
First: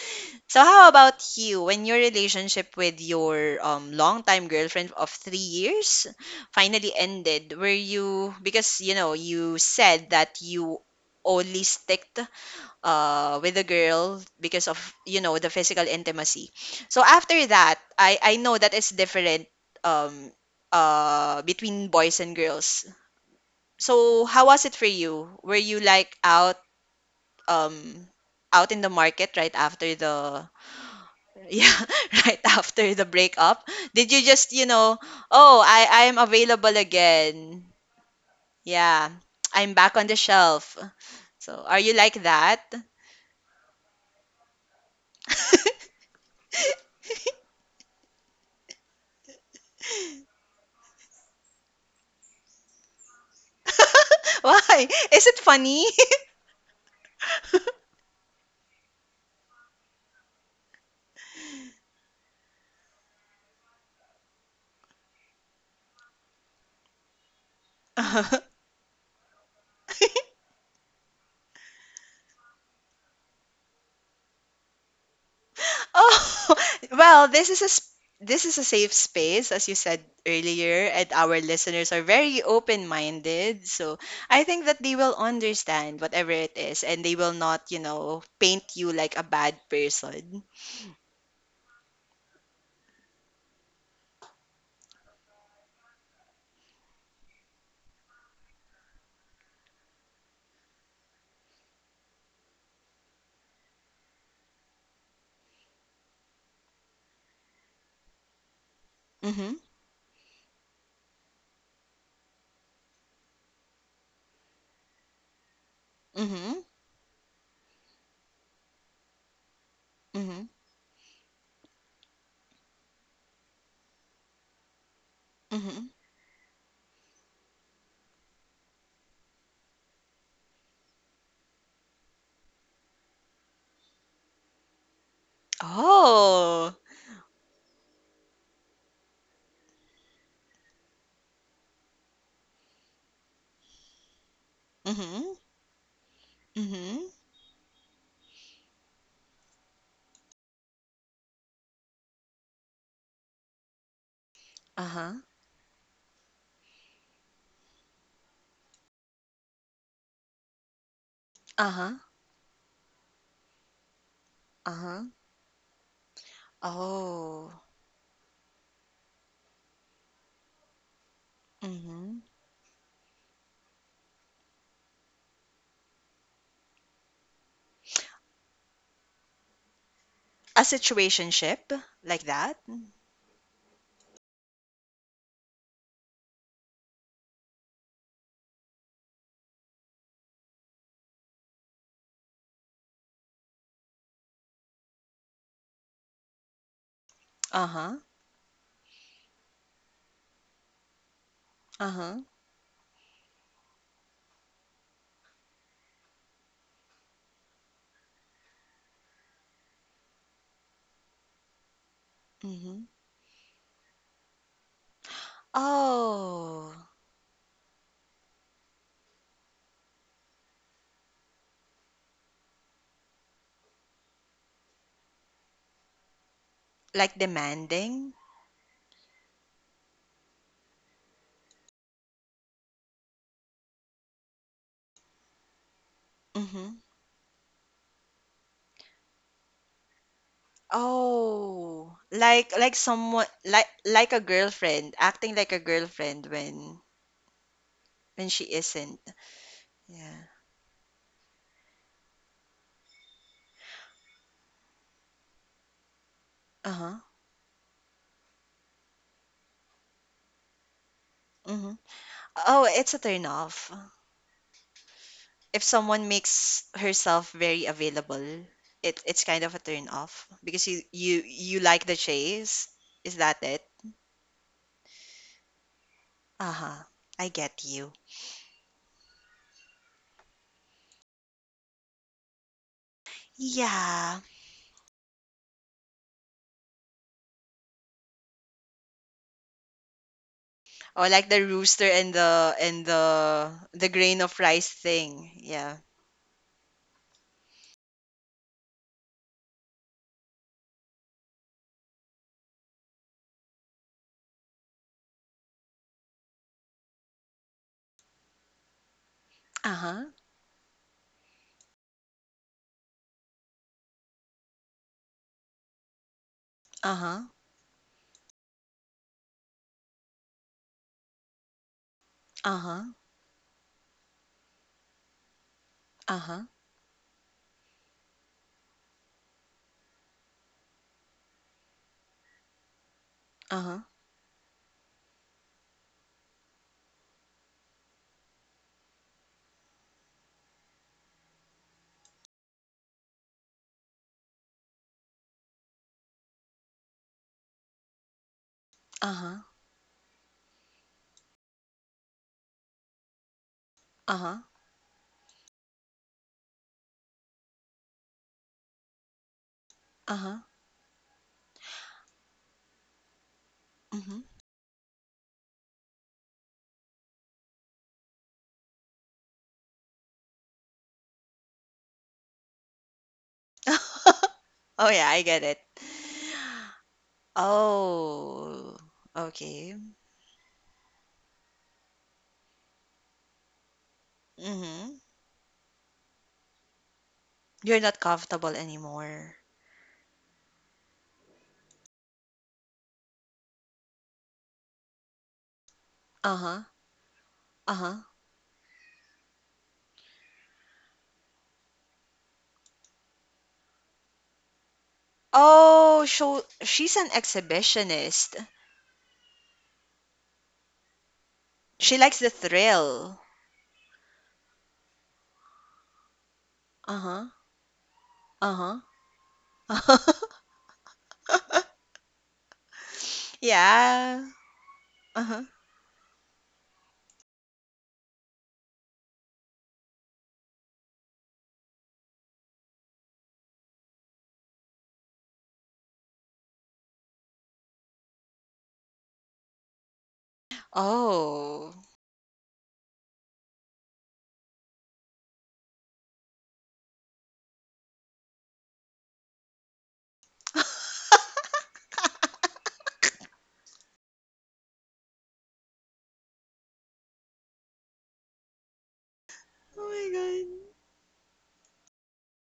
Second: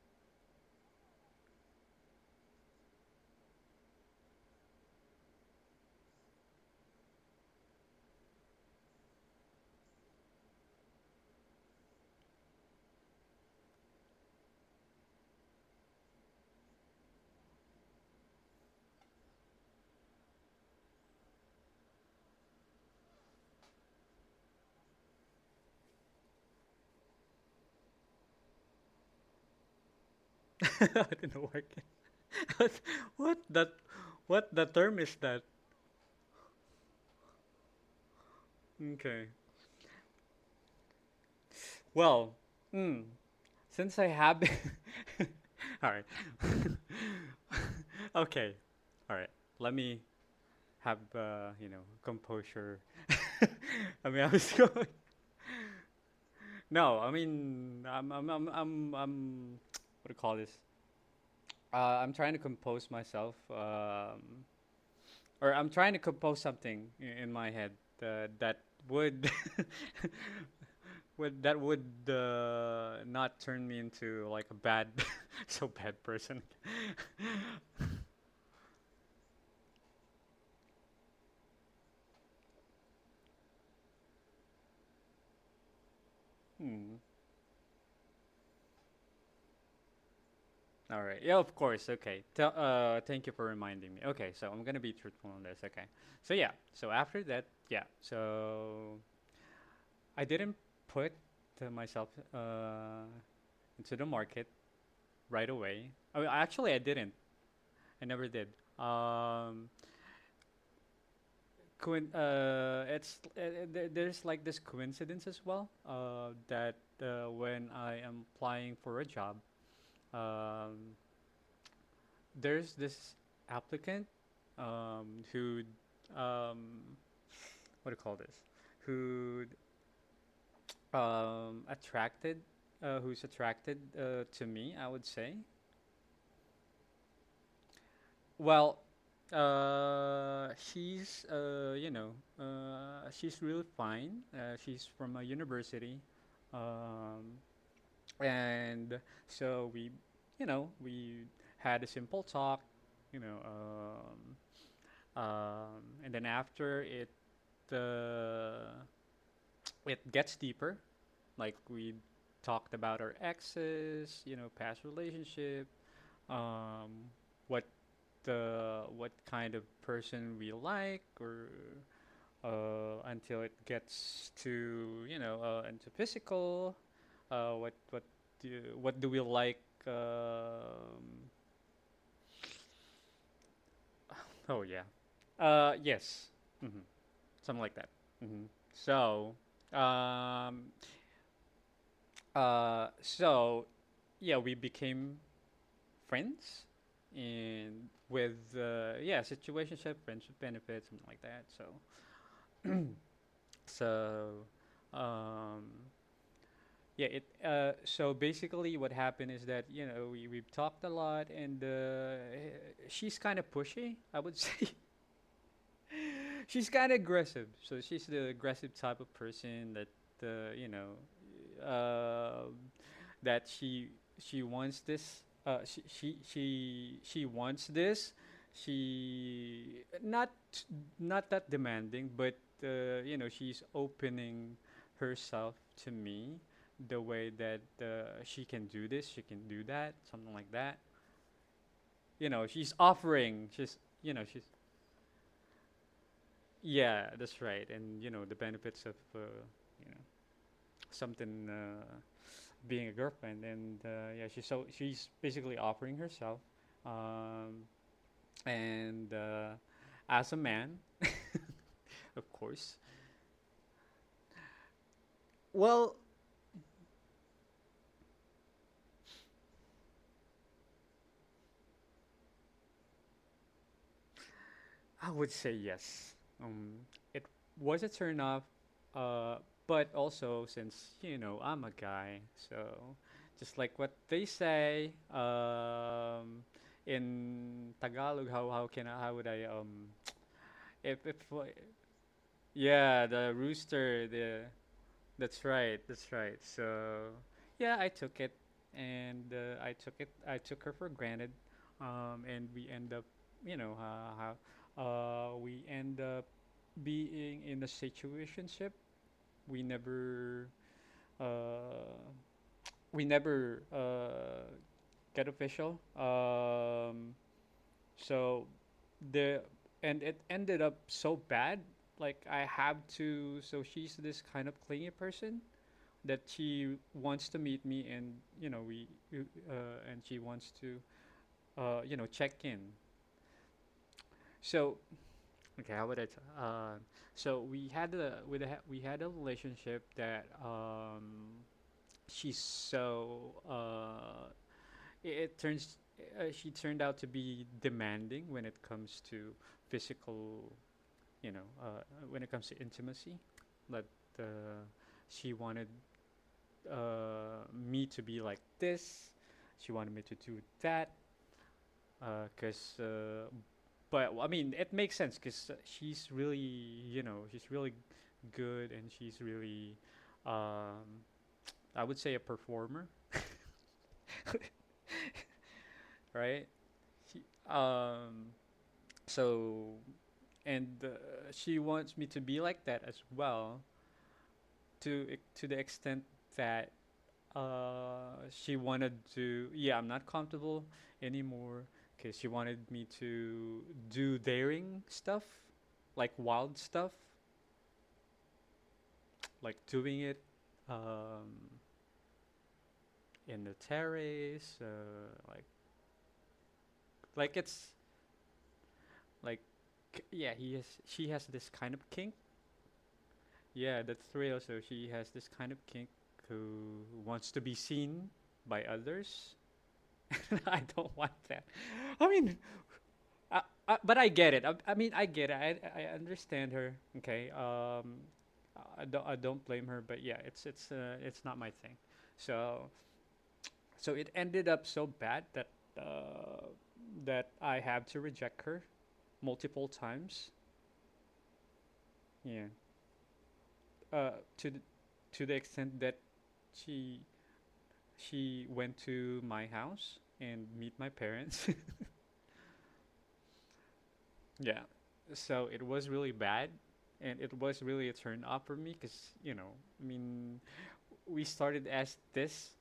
B: So how about you, when your relationship with your longtime girlfriend of 3 years finally ended? Were you, because, you said that you only sticked with a girl because of, the physical intimacy. So after that, I know that it's different, um between boys and girls. So how was it for you? Were you like um out in the market right after the
A: I didn't work.
B: yeah, right
A: what
B: after the
A: what
B: breakup.
A: that
B: Did you
A: what
B: just,
A: the term is that?
B: oh, I'm available again. Yeah,
A: Okay.
B: I'm back on the shelf. So, are you like
A: Well,
B: that?
A: mm, since I have all right. Okay. All right. Let me have, you know, composure. I mean, I was going.
B: Why? Is it funny?
A: No, I mean, I'm what do you call this? I'm trying to compose myself, or I'm trying to compose something in my head that would. Would, not turn me into like a bad, so bad person?
B: Oh, well, this is a safe space, as you said earlier, and our listeners are very open-minded. So I think that they will understand whatever it is,
A: Hmm.
B: and they will not, paint you like a bad person.
A: All right. Yeah, of course. Okay. Tell, thank you for reminding me. Okay, so I'm gonna be truthful on this. Okay. So yeah. So after that, yeah. So I didn't put myself into the market right away. I mean, actually, I didn't. I never did.
B: Mm-hmm.
A: Um, coin It's there's like this coincidence as well
B: Mm-hmm.
A: that when I am applying for a job,
B: Mm-hmm.
A: um there's this applicant who,
B: Mm-hmm.
A: um what do you call this, who attracted, who's attracted to me, I would say.
B: Oh.
A: Well, she's, you know, she's really fine. She's from a
B: Mm-hmm.
A: university,
B: Mm-hmm.
A: um, and so we, you know, we had a simple talk, you know,
B: Uh-huh.
A: and then after it, uh, it gets deeper. Like we
B: Uh-huh.
A: talked about our exes, you know, past
B: Uh-huh.
A: relationship, um,
B: Oh.
A: what the what kind of person we like or,
B: Mm-hmm.
A: until it gets to you know into physical, uh, what what what do we like,
B: A
A: um,
B: situationship like that.
A: oh yeah, yes, hmm, something like that. Hmm. So, um, so yeah we became friends, and
B: Uh-huh.
A: with, yeah, situationship, friendship benefits, something like that. so
B: Uh-huh.
A: so um yeah, it so basically what happened is that you know we, we've talked a lot, and
B: Mm-hmm.
A: she's kind of pushy, I would say. She's
B: Oh.
A: kind of aggressive. So she's the aggressive type of person that you know uh, that she wants this. Uh, she, she she
B: Like
A: she wants this.
B: demanding?
A: She not not that demanding, but you know she's opening herself to me
B: Mhm.
A: the way that she can do this, she can do that, something like that.
B: Oh,
A: You know,
B: like
A: she's
B: like someone
A: offering.
B: like
A: She's you
B: like a
A: know she's
B: girlfriend, acting like a girlfriend when
A: Yeah, that's right. And you know the
B: she
A: benefits of,
B: isn't.
A: you know,
B: Yeah.
A: something, being a girlfriend, and yeah, she's so she's basically offering herself,
B: Uh-huh.
A: um, and as a man,
B: Mhm.
A: of
B: Oh,
A: course.
B: it's a turn off. If
A: Well,
B: someone makes herself very available, it's kind of a turn off because you like the chase. Is that it?
A: I would say yes. Um,
B: Uh-huh.
A: it
B: I get
A: was a
B: you.
A: turn off, uh, but also since you know I'm a guy, so just like what
B: Yeah.
A: they say in Tagalog, how would I
B: Or
A: if
B: like the rooster and the and
A: yeah, the
B: the the
A: rooster,
B: grain of
A: the
B: rice thing.
A: that's
B: Yeah.
A: right. That's right. So, yeah, I took it, and I took it. I took her for granted, and we end up, you know, we end up being in a situationship. We
B: Uh-huh.
A: never, uh, we never get official.
B: Uh-huh,
A: So the and it ended up so bad. Like I have
B: uh-huh,
A: to. So she's this kind of clingy person that
B: uh-huh,
A: she wants to meet me and you know and she wants to you know check in,
B: uh-huh,
A: so okay how would I t- so we had we had a relationship that, she's so, it turns, she turned out to be demanding when it comes to
B: uh-huh,
A: physical, you know, when it comes to intimacy, but uh,
B: uh-huh,
A: she wanted me to be like this. She wanted me to do
B: uh-huh,
A: that. Because, but
B: mhm.
A: I mean, it makes sense. Cause she's really, you know, she's really good, and she's really, um, I would say, a performer,
B: Oh, yeah, I get it.
A: right? She, um,
B: Oh,
A: so,
B: okay.
A: and she wants me to be like that as well,
B: Mm-hmm.
A: to the extent that,
B: You're not comfortable
A: She wanted
B: anymore.
A: to, yeah, I'm not comfortable anymore because she wanted me to do daring stuff, like
B: Uh-huh,
A: wild stuff,
B: uh-huh.
A: like doing it, um, in the terrace, like
B: Oh, so she's an
A: like it's
B: exhibitionist.
A: like yeah, he has she has this kind of
B: She
A: kink.
B: likes the thrill.
A: Yeah, that's real. So she has this kind of kink who
B: Uh-huh,
A: wants to be seen by
B: uh-huh.
A: others. I don't want that. I mean, Uh, but I
B: Yeah.
A: get it. I mean, I get it.
B: Uh-huh.
A: I understand her. Okay. I don't blame her, but yeah, it's not my thing. So so it ended up so bad that uh, that I have to reject her multiple times.
B: Oh.
A: Yeah. Uh, to th- to the extent that she she went to my house and meet my parents. Yeah. So it was really bad, and it was really a turn off for me because, you know, I
B: Oh
A: mean,
B: my God.
A: we started as this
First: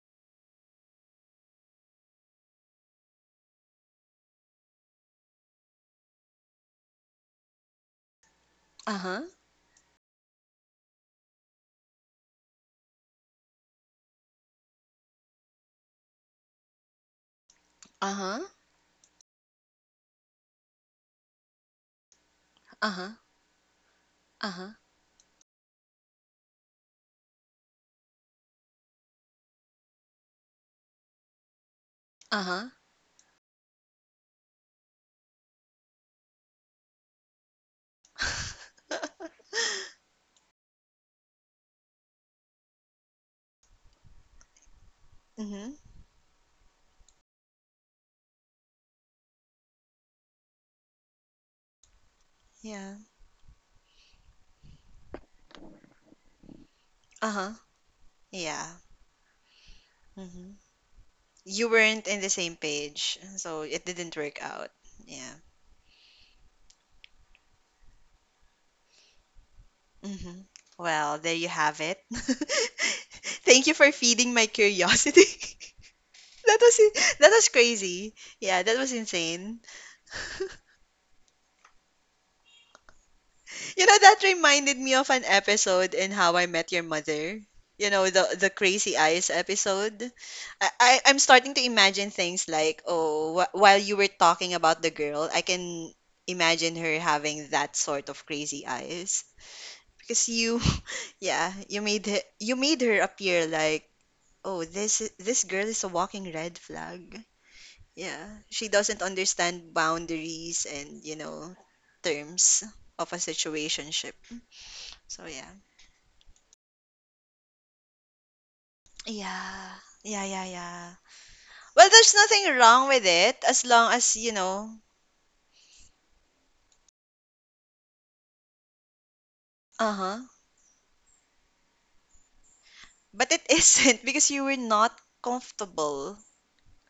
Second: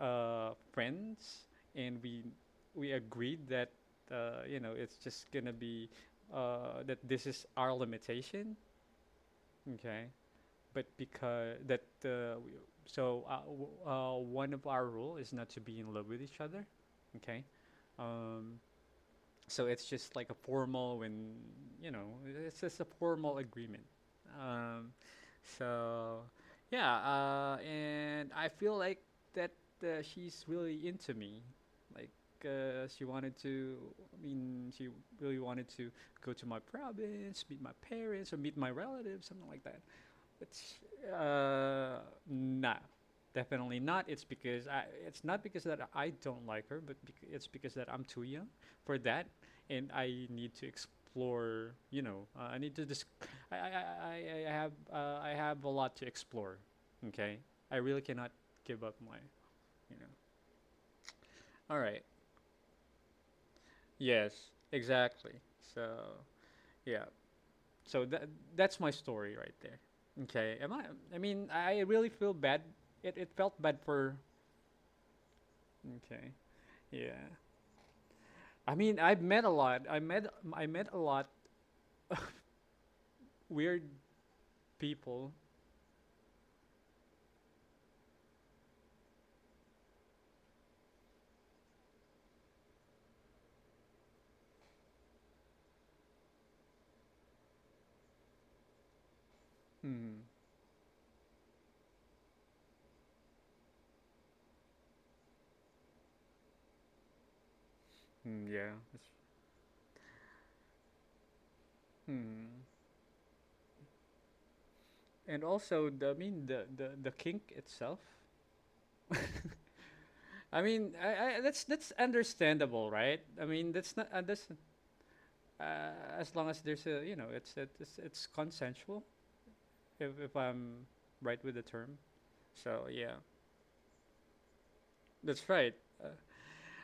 A: friends, and we agreed that you know it's just gonna be that this is our limitation,
B: Uh-huh.
A: okay? But because that we- so w- One of our rule is not to be in love with each other, okay?
B: Uh-huh.
A: Um, so it's just like a formal, when you know it's just a
B: Uh-huh.
A: formal agreement.
B: Uh-huh.
A: Um, so yeah, and I feel like that she's really into me. Like
B: Uh-huh.
A: she wanted to. I mean, she really wanted to go to my province, meet my parents, or meet my relatives, something like that. But nah, definitely not. It's because I. It's not because
B: Mm-hmm.
A: that I don't like her, but it's because that I'm too young for that, and I need to explore. You know, I need to
B: Yeah.
A: just. I, I, I, I have a lot to explore. Okay,
B: Uh-huh.
A: I really cannot
B: Yeah.
A: give up my. You know.
B: Mm-hmm. You
A: All right.
B: weren't in the same page, so it didn't
A: Yes.
B: work out.
A: Exactly.
B: Yeah.
A: So yeah. So that's my story right there.
B: Hmm.
A: Okay. Am I? I
B: Well, there
A: mean,
B: you
A: I
B: have it.
A: really feel bad. It felt
B: Thank you
A: bad
B: for
A: for.
B: feeding my curiosity.
A: Okay.
B: That
A: Yeah.
B: was crazy. Yeah, that
A: I
B: was
A: mean, I've met a
B: insane.
A: lot. I met a lot of
B: You
A: weird
B: know, that reminded me of an
A: people.
B: episode in How I Met Your Mother. You know, the crazy eyes episode. I'm starting to imagine things like, oh, while you were talking about the girl, I can imagine her having that sort of crazy eyes. Because
A: Mm.
B: you, yeah, you made her appear like, oh, this girl is a walking red flag. Yeah,
A: Mm,
B: she
A: yeah.
B: doesn't understand boundaries and, terms
A: Hmm.
B: of a situationship. So yeah.
A: And also, I mean, the kink itself.
B: Yeah. Yeah, yeah,
A: I
B: yeah.
A: mean, I that's
B: Well,
A: that's
B: there's nothing wrong
A: understandable,
B: with
A: right?
B: it,
A: I
B: as
A: mean,
B: long
A: that's not
B: as, you
A: that's
B: know.
A: uh, as long as there's a, you know, it's consensual.
B: Uh-huh.
A: If I'm right with the term, so yeah,
B: But it isn't because you were not
A: that's right. Uh,
B: comfortable.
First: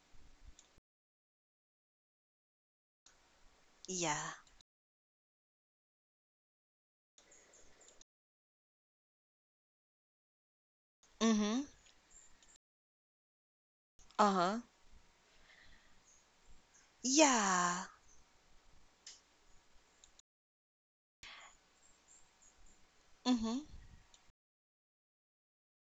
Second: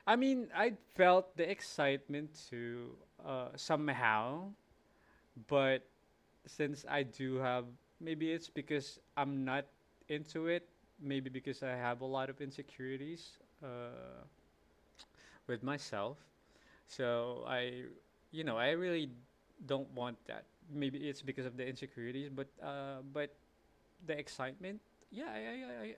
A: I mean, I felt the excitement too,
B: Yeah.
A: somehow, but since I do have, maybe it's because I'm not into it. Maybe because
B: Mm-hmm.
A: I have a lot of insecurities
B: Uh-huh.
A: with myself. So I,
B: Yeah.
A: you know, I really don't want that. Maybe it's because of the insecurities, but but
B: Mm-hmm.
A: the excitement, yeah,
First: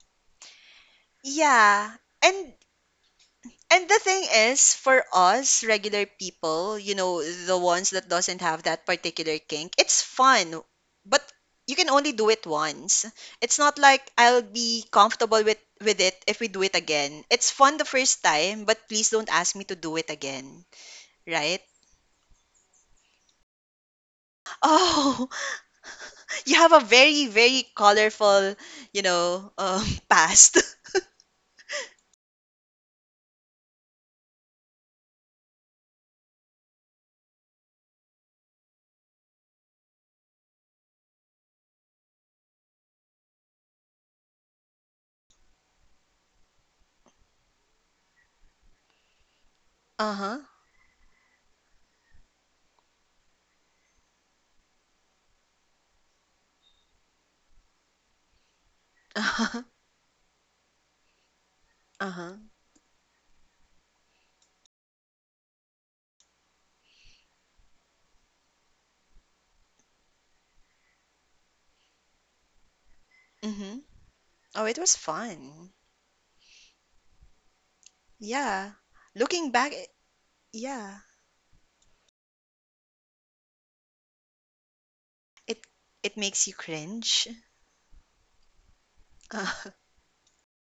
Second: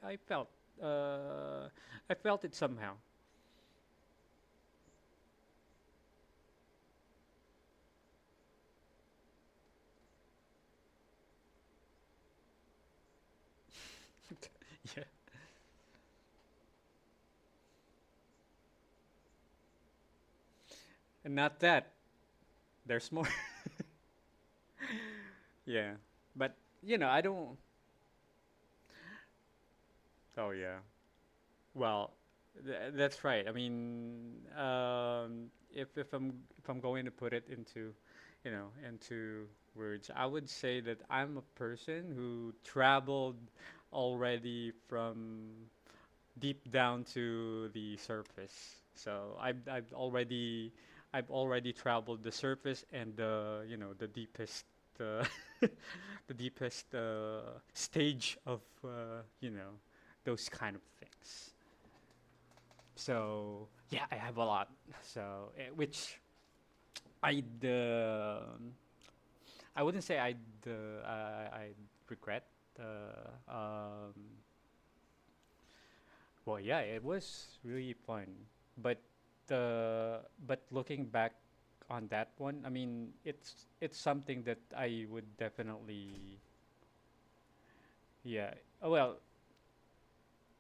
A: I, I, I felt uh,
B: Yeah.
A: I felt
B: And
A: it somehow.
B: And the thing is, for us regular people, the ones that doesn't have that particular kink, it's fun, but you can only do it once. It's not like I'll be
A: Yeah,
B: comfortable with it if we do it again. It's fun the first time, but please don't ask me to do it again,
A: and
B: right?
A: not that there's more.
B: Oh,
A: yeah,
B: you
A: but
B: have a
A: you know,
B: very,
A: I
B: very
A: don't.
B: colorful, past.
A: Oh yeah. Well, that's right. I mean, if if I'm if I'm going to put it into words, I would say that I'm a person who traveled already from deep down to the surface. So I've I've
B: Uh-huh.
A: already I've already traveled the surface and the you know the deepest. Uh, the deepest stage of
B: Uh-huh.
A: those kind of things.
B: Uh-huh.
A: So yeah, I have a lot. So which I um I wouldn't say uh, I I'd regret. Uh,
B: Hmm.
A: um,
B: Oh, it was fun.
A: well, yeah, it was really fun,
B: Yeah.
A: but
B: Looking back,
A: but
B: yeah.
A: looking back on that one, I mean, it's something that I would
B: It it makes
A: definitely,
B: you cringe?
A: yeah. Uh, well,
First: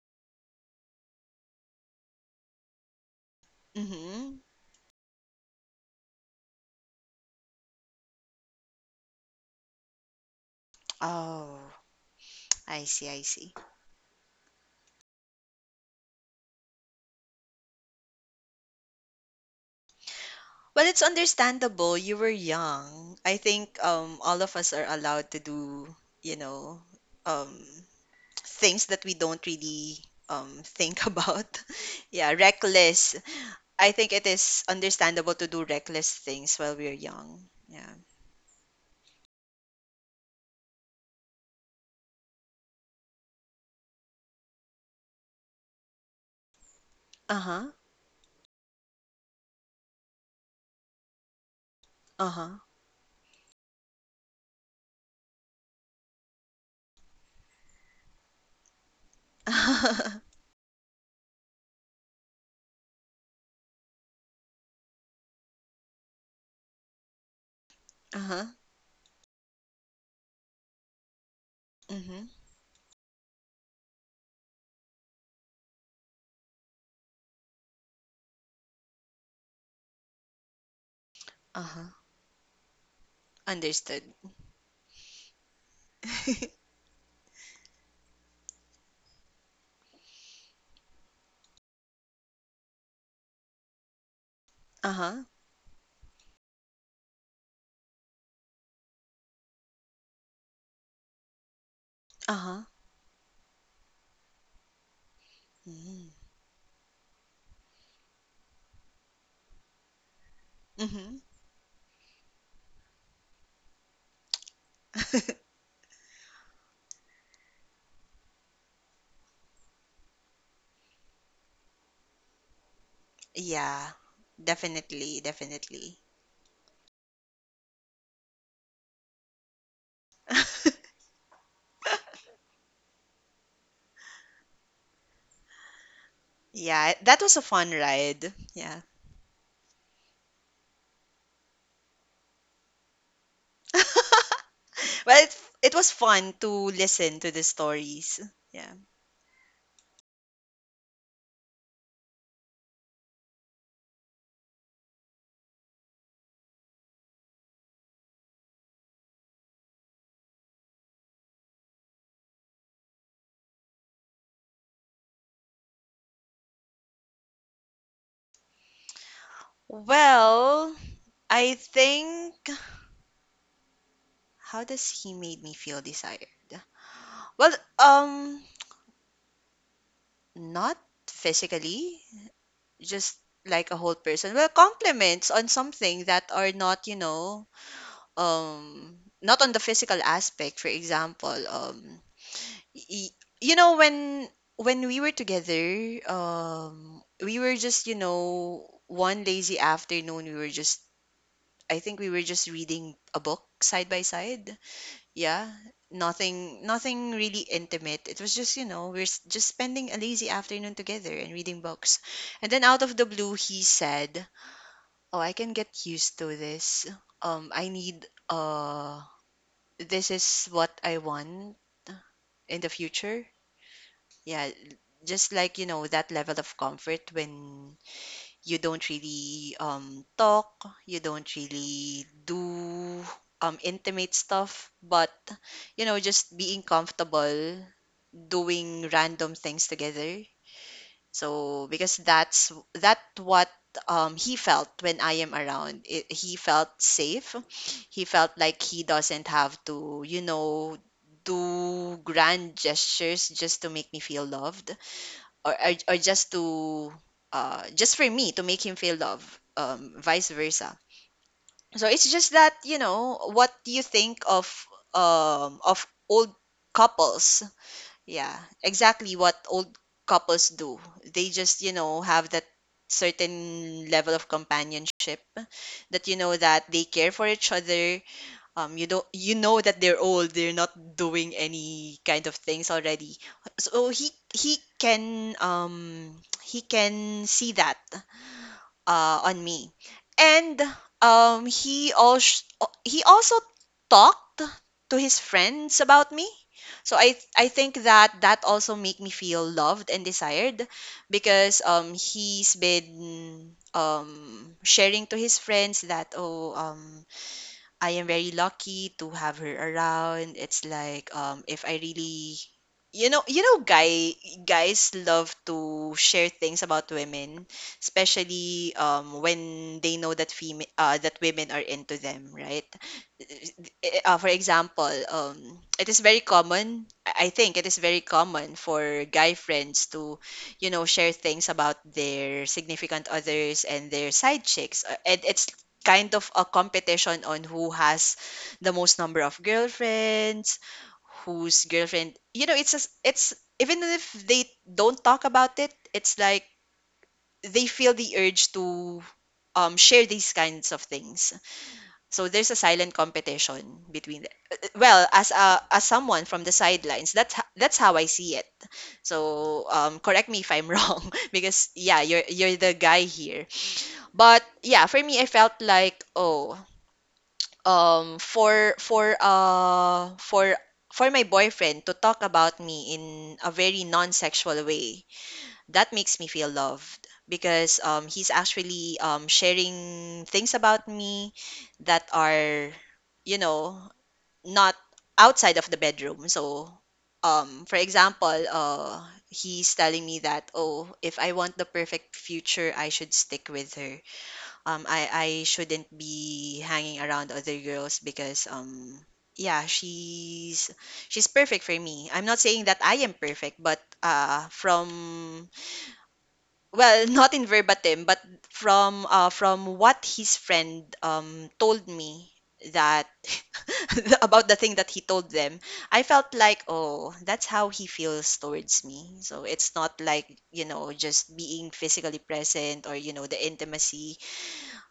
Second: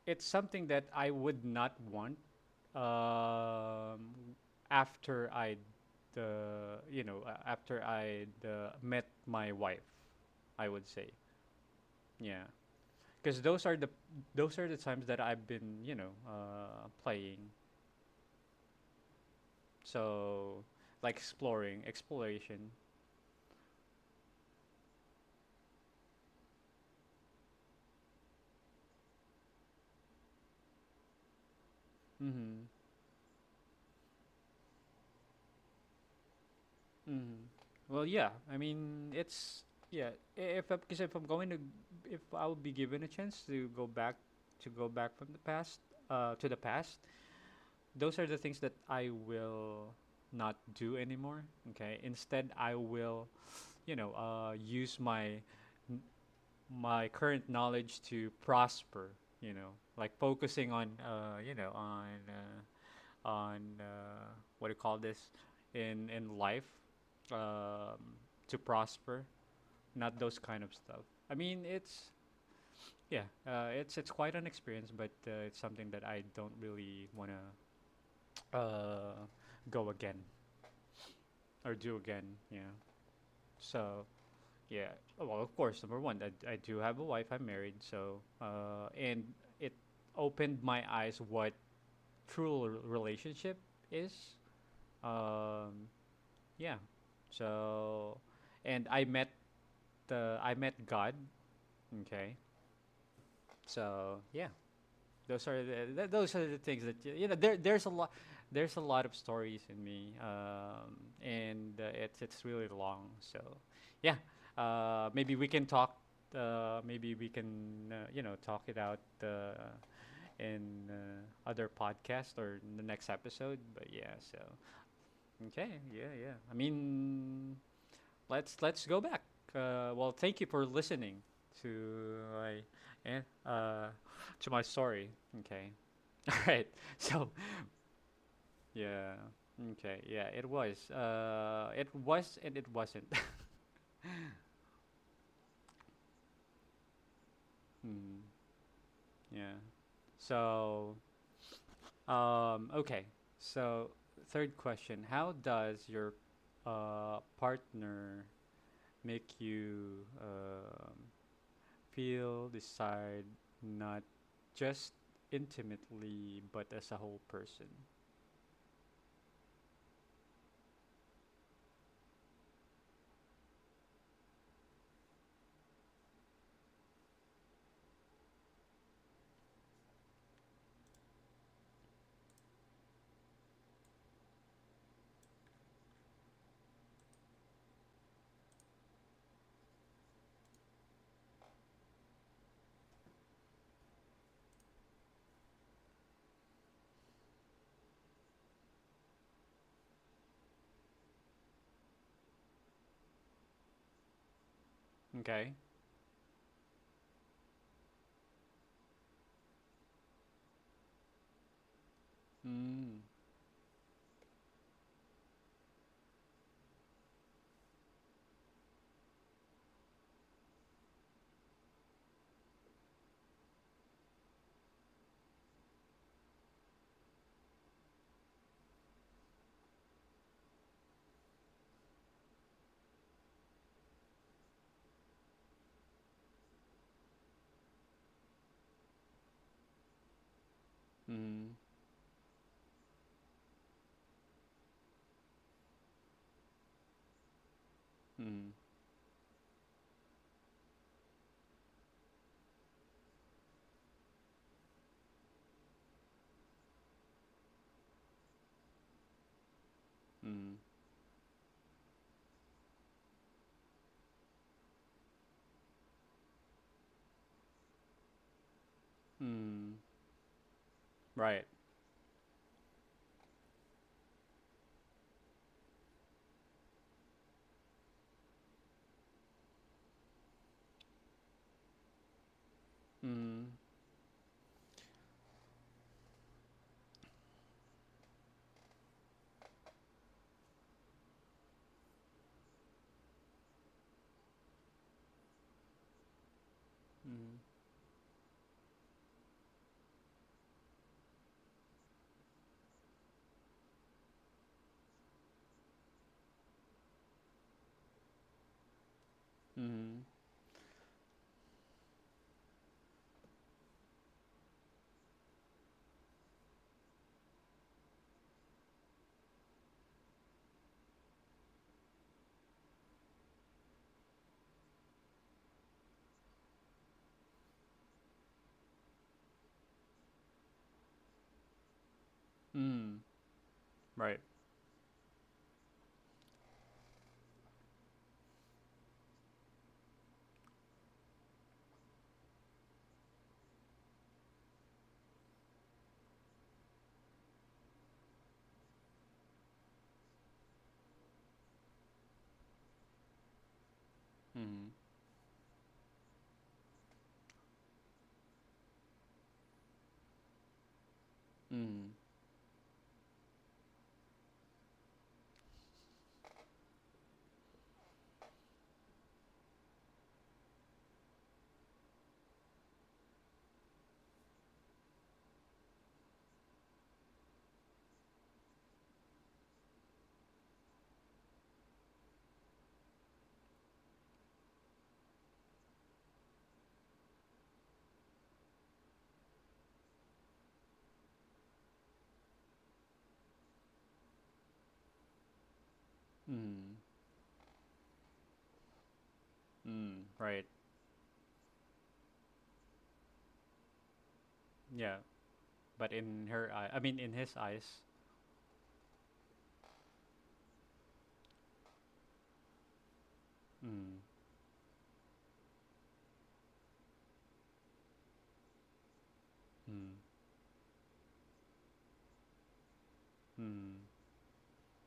A: it's something that I would not want, um,
B: Mhm.
A: after I, after I met my wife. I would say,
B: Oh,
A: yeah,
B: I see, I
A: because
B: see.
A: those are the times that I've been, playing. So
B: Well, it's
A: like exploring,
B: understandable. You were
A: exploration.
B: young. I think all of us are allowed to do, you know, um things that we don't really think about. Yeah,
A: Mm-hmm.
B: reckless. I think it is understandable to do reckless things while we're
A: Mm.
B: young. Yeah.
A: Well, yeah. I mean, it's, yeah. i- If because if I'm going to, if I'll be given a chance to go back, to go back from the past, to the past,
B: Uh-huh.
A: those are the things that I will not do anymore. Okay. Instead,
B: Uh-huh.
A: I will, use my n- my current knowledge to prosper. Like focusing on, on. On what do you call this in life, um,
B: Uh-huh.
A: to prosper. Not those kind of stuff. I mean, it's,
B: Mm-hmm.
A: yeah, it's quite an experience, but it's something that I don't really wanna, uh, go again or
B: Uh-huh.
A: do again. Yeah. So
B: Understood.
A: yeah. Oh, well, of course, number one, I do have a wife. I'm married, so and it opened my eyes what true relationship is.
B: Uh-huh.
A: Um, Yeah. So, and I met God. Okay.
B: Uh-huh.
A: So yeah, those are
B: Mm-hmm.
A: those are the things that you know. There's a lot of stories in me, and it's really long. So yeah, maybe we can talk. Maybe we can talk it out in other podcast or in the next episode. But
B: Yeah,
A: yeah, so
B: definitely,
A: okay,
B: definitely.
A: yeah, yeah. I mean, let's go back. Well, thank you for listening to eh, uh, my story. Okay. All right.
B: Yeah, that
A: So
B: was a fun ride. Yeah.
A: yeah. Okay. Yeah. It was. It was and it wasn't.
B: Well, it was fun to listen to the stories.
A: Mm,
B: Yeah.
A: yeah. So, okay. So, third question: How does your partner make you, feel decide, not just intimately but as a whole person.
B: Well, I think how does he made me feel desired? Well, um, not physically, just like a whole person. Well, compliments on something that are not, not on the physical aspect. For example, y- you know when we were together, we were just, one lazy afternoon we were just I think we were just reading a book side by side, yeah.
A: Okay?
B: Nothing, really intimate. It was just, just spending a lazy afternoon together and reading books. And then out of
A: Mm.
B: the blue he said, oh, I can get used to this, I need this is what I want in the future. Yeah, just like, that level of comfort when you don't really talk, you don't really do intimate stuff, but, just being comfortable doing random things together.
A: Mm.
B: So because that's that what he felt when I am around. He felt safe. He felt
A: Mm.
B: like he doesn't have to, do grand gestures just to make me feel loved, or just for me to make him feel love, vice
A: Mm.
B: versa. So it's just that, what you think of old couples. Yeah, exactly what old
A: Mm.
B: couples do. They
A: Right.
B: just, have that certain level of companionship, that you know that they care for each other. You don't, you know that they're old, they're not doing any kind of things already.
A: Mm.
B: So he can see that on me. And um he also he also talked to his friends about me. So i
A: Mm.
B: i think that that also make me feel loved and desired because he's been sharing to his friends that, oh, I am very lucky to have her
A: Mm.
B: around. It's like, if I really you know you know guy guys love to share things about women, especially when they know that fem that women are into them, right? For example, it is very common. I think it is very common for guy friends to, share things about their significant
A: Mm.
B: others and their
A: Right.
B: side chicks. And it's kind of a competition on who has the most number of girlfriends, whose girlfriend. You know, it's, even if they don't talk about it, it's like they feel the urge to, share these kinds of things. So there's a silent competition between the,
A: Mm.
B: well, as someone from the sidelines, that's that's how I see it. So, correct me if I'm wrong because
A: Mm.
B: yeah, you're the guy here. But yeah, for me, I felt like, oh, um, for for uh for for my boyfriend to talk about me in a very non-sexual way, that makes me feel loved because he's actually sharing things about me that are, you know not outside of the bedroom. So, for example, he's telling me that, oh, if I want the perfect future, I should stick with her. I shouldn't be
A: Mm.
B: hanging around other girls because, yeah,
A: Mm. Right.
B: she's perfect for me. I'm not saying that I am perfect, but,
A: Yeah.
B: from
A: But in her eye, I mean
B: well,
A: in
B: not
A: his
B: in
A: eyes.
B: verbatim, but from what his friend, told me that
A: Mm.
B: about the thing that he told them, I felt like, oh, that's how he feels towards me. So it's not
A: Mm.
B: like just being physically present or the
A: Mm.
B: intimacy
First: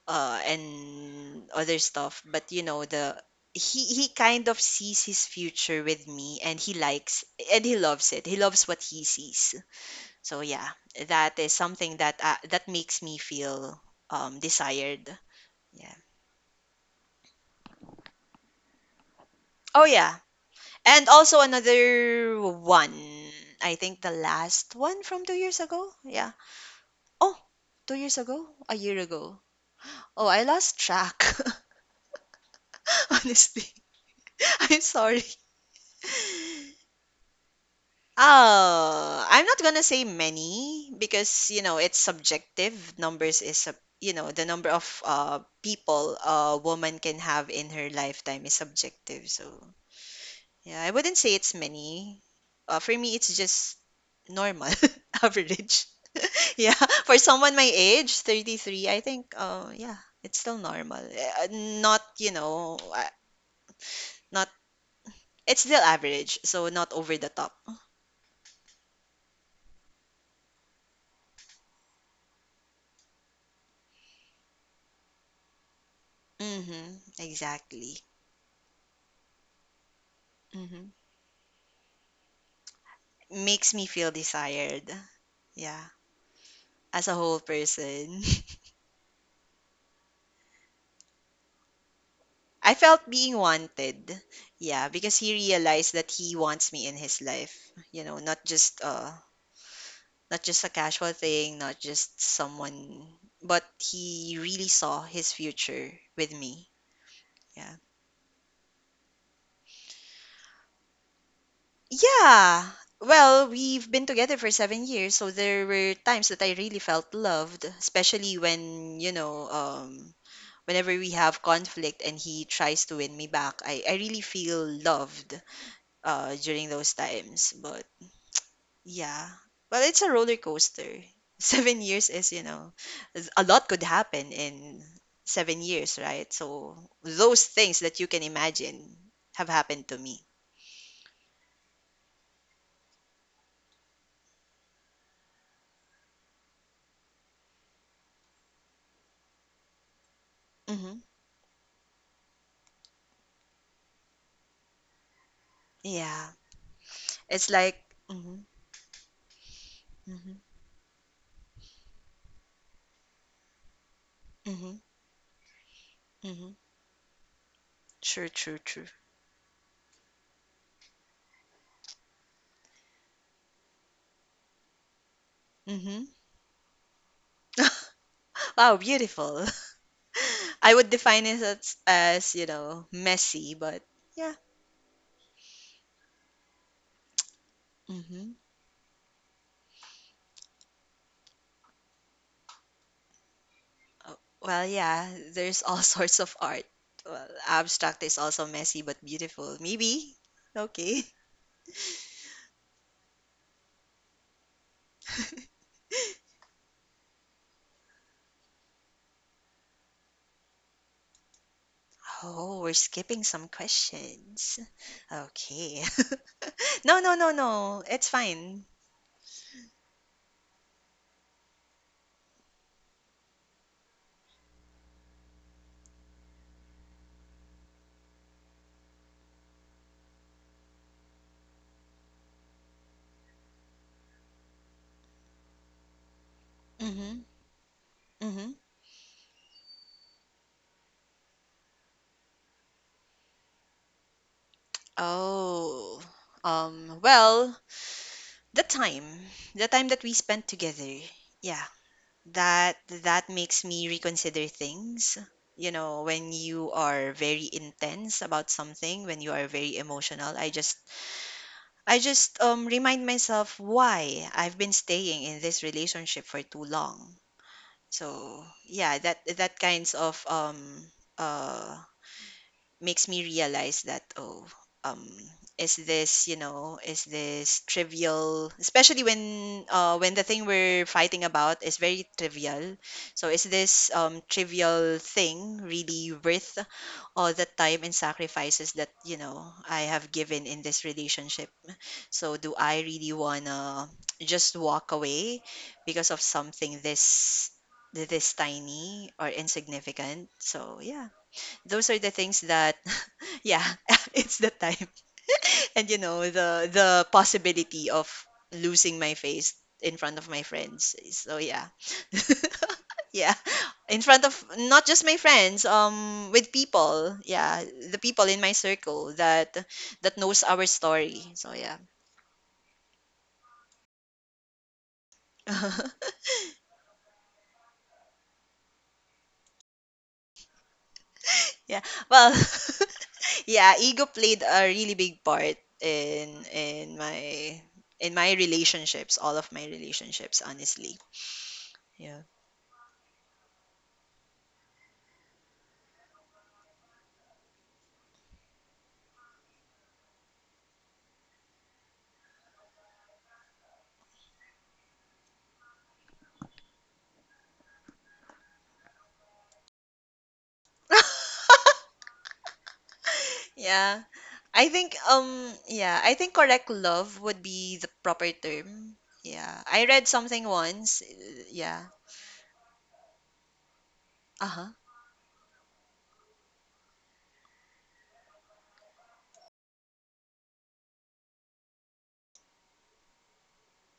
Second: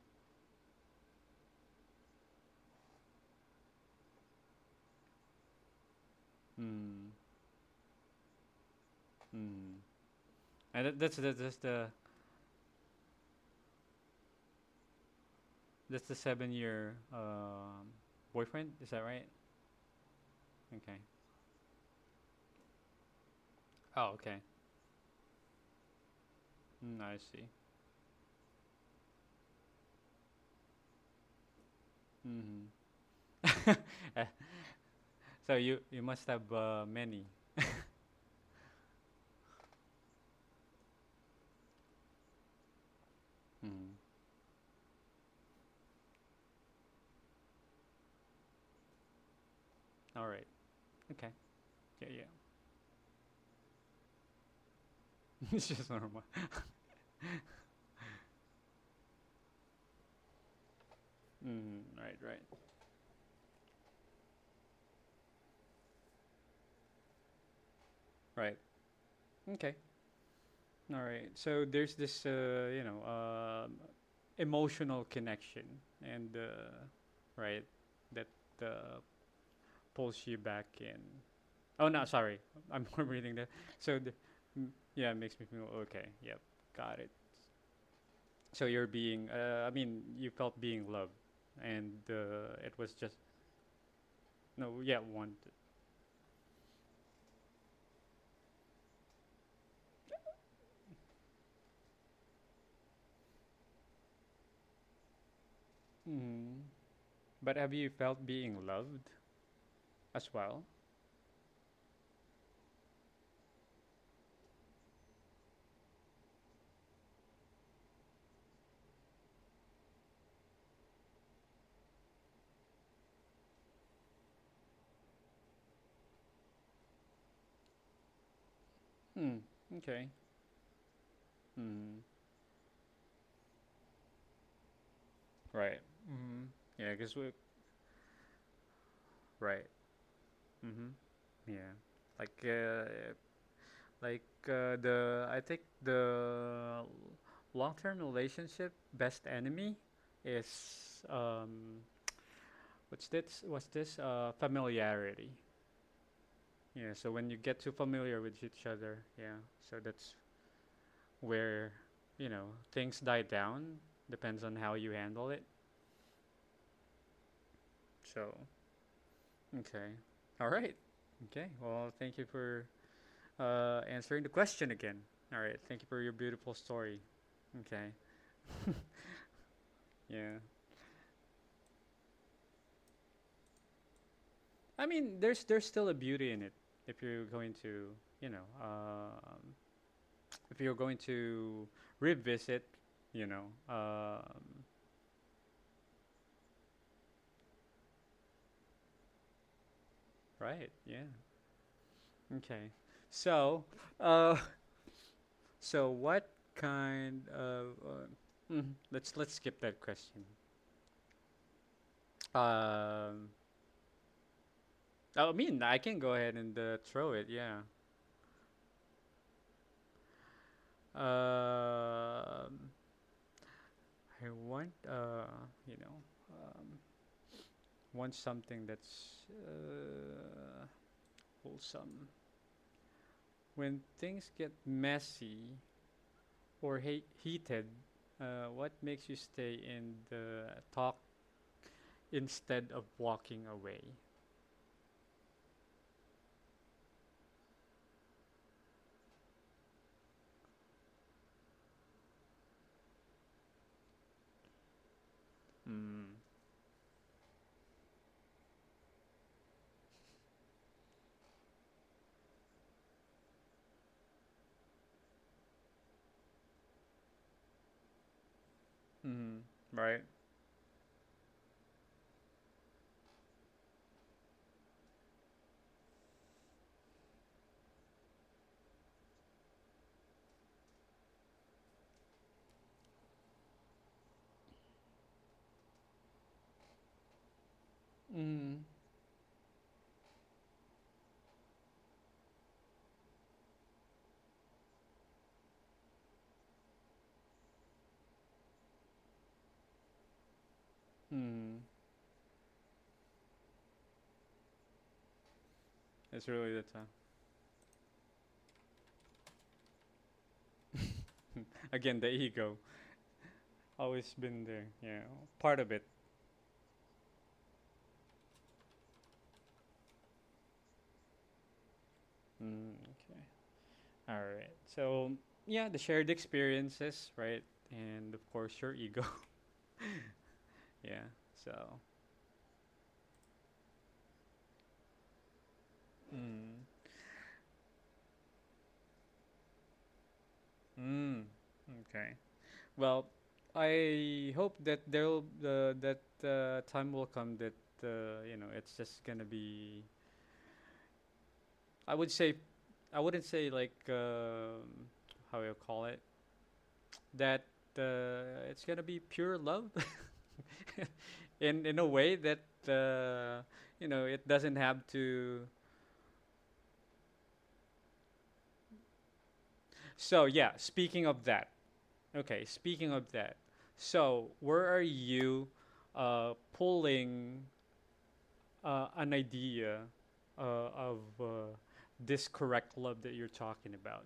B: and other stuff, but you know the he kind of sees his future with me and he
A: Mm.
B: likes and he loves it. He loves what he sees.
A: Mm.
B: So yeah,
A: And that, that's that's
B: that is
A: that's the
B: something that that makes me feel desired. Yeah.
A: that's the 7-year boyfriend, is that right?
B: Oh yeah.
A: Okay.
B: And also another one. I think the
A: Oh, okay.
B: last one from 2 years ago. Yeah.
A: Mm, I
B: Oh,
A: see.
B: 2 years ago? A year ago. Oh, I lost track.
A: Mm-hmm.
B: Honestly. I'm sorry.
A: So you must have, many.
B: I'm not gonna say many because you know it's subjective. Numbers is sub
A: Mm.
B: You know the number of people a woman can have in her lifetime is subjective. So
A: All right.
B: yeah, I wouldn't
A: Okay.
B: say it's
A: Yeah,
B: many.
A: yeah.
B: For me, it's just normal,
A: It's
B: average.
A: just normal.
B: Yeah, for someone my age, 33, I think. Yeah, it's still normal.
A: Mm,
B: Not
A: right,
B: you
A: right,
B: know, not It's still average. So not over the top.
A: right. Okay. All right. So there's this, emotional connection, and
B: Mm-hmm.
A: right,
B: Exactly.
A: that uh, pulls you back in.
B: Mm-hmm.
A: Oh no, sorry. I'm reading that.
B: Makes me
A: So,
B: feel desired.
A: yeah, makes me feel
B: Yeah.
A: okay. Yep. Got,
B: As a whole person.
A: so you're being, I mean you felt being loved and, it
B: I
A: was
B: felt
A: just,
B: being wanted.
A: no,
B: Yeah,
A: yeah,
B: because he
A: wanted.
B: realized that he wants me in his life. You know, not just not just a casual thing, not just someone, but he really saw his future with
A: Mm.
B: me.
A: But have
B: Yeah.
A: you felt being loved as well?
B: Yeah. Well, we've been together for 7 years, so there were times that I really felt loved, especially when, you know, whenever we have conflict and he tries to win me back, I really feel loved during those times. But yeah,
A: Hmm.
B: well, it's
A: Okay.
B: a roller coaster. Seven
A: Mm.
B: years is, you know, a lot could happen in seven
A: Right.
B: years, right?
A: Mm.
B: So
A: Yeah, because we,
B: those things that you can imagine have
A: right.
B: happened to me.
A: Mm-hmm. Yeah. Like, the I think the long-term relationship best enemy
B: Hmm.
A: is, what's this familiarity.
B: Yeah,
A: Yeah, so when you
B: it's
A: get too
B: like,
A: familiar with
B: hmm.
A: each other, yeah, so that's
B: Hmm.
A: where, you know, things die down. Depends on how
B: Hmm.
A: you handle it.
B: Hmm. True,
A: So,
B: true, true.
A: okay. All right. Okay. Well, thank you for, answering the question again. All right. Thank you for
B: Hmm.
A: your beautiful story. Okay.
B: Wow, beautiful.
A: Yeah.
B: I would define it as you know, messy, but yeah.
A: I mean, there's still a beauty in it if you're going to, you
B: Hmm.
A: know, if you're going to, revisit, you know, um,
B: Well, yeah, there's all sorts of art. Well, abstract is also messy but beautiful. Maybe.
A: right. Yeah.
B: Okay.
A: Okay. So, uh, so what kind of? Let's skip that question.
B: Oh, we're
A: Um,
B: skipping some questions.
A: I mean, I
B: Okay.
A: can go ahead and,
B: No,
A: throw
B: no,
A: it.
B: no,
A: Yeah.
B: no. It's fine.
A: Um, I want, uh, you know, um, want something that's, wholesome. When things get messy or
B: Mm-hmm.
A: heated,
B: Mm-hmm.
A: what makes you stay in the talk instead of walking away?
B: Oh. Well, the time. The time that we spent together. Yeah. That that makes me reconsider things. You know,
A: Mm.
B: when you are very intense about something, when you are very emotional, I just remind myself why I've been staying in this relationship for too long. So, yeah, that
A: Mm.
B: that kinds
A: Right.
B: of uh makes me realize that oh, um is this is this trivial, especially when the thing we're fighting about is very trivial, so is this trivial thing really worth all the time and
A: Mm.
B: sacrifices that you know I have given in this relationship, so do I really wanna just walk away because of something this tiny or insignificant, so yeah,
A: Mm.
B: those are the things that yeah it's the time and you
A: It's
B: know
A: really the
B: the
A: time.
B: the possibility of losing my face in front of my friends, so yeah.
A: Again, the ego.
B: Yeah, in
A: Always
B: front of
A: been there.
B: not
A: Yeah.
B: just my
A: Part
B: friends,
A: of it.
B: with people, yeah, the people in my circle that knows our story, so yeah.
A: Mm. Okay. All right. So, yeah, the shared experiences, right? And of course, your ego. Yeah.
B: Yeah.
A: So,
B: Well, yeah, ego played a really big part in
A: mm.
B: in my in my relationships, all of my relationships, honestly.
A: Mm.
B: Yeah.
A: Okay. Well, I hope that there'll, that time will come that, it's just gonna be, I would say, I wouldn't say like, how you call it, that, it's gonna be pure love in a way that, you know
B: Yeah.
A: it doesn't
B: I
A: have
B: think
A: to.
B: yeah, I think correct love would be the proper term. Yeah. I read
A: So
B: something
A: yeah, speaking
B: once.
A: of that,
B: Yeah.
A: okay, so where
B: Uh-huh.
A: are you, pulling, an idea, of, this correct love that you're talking about,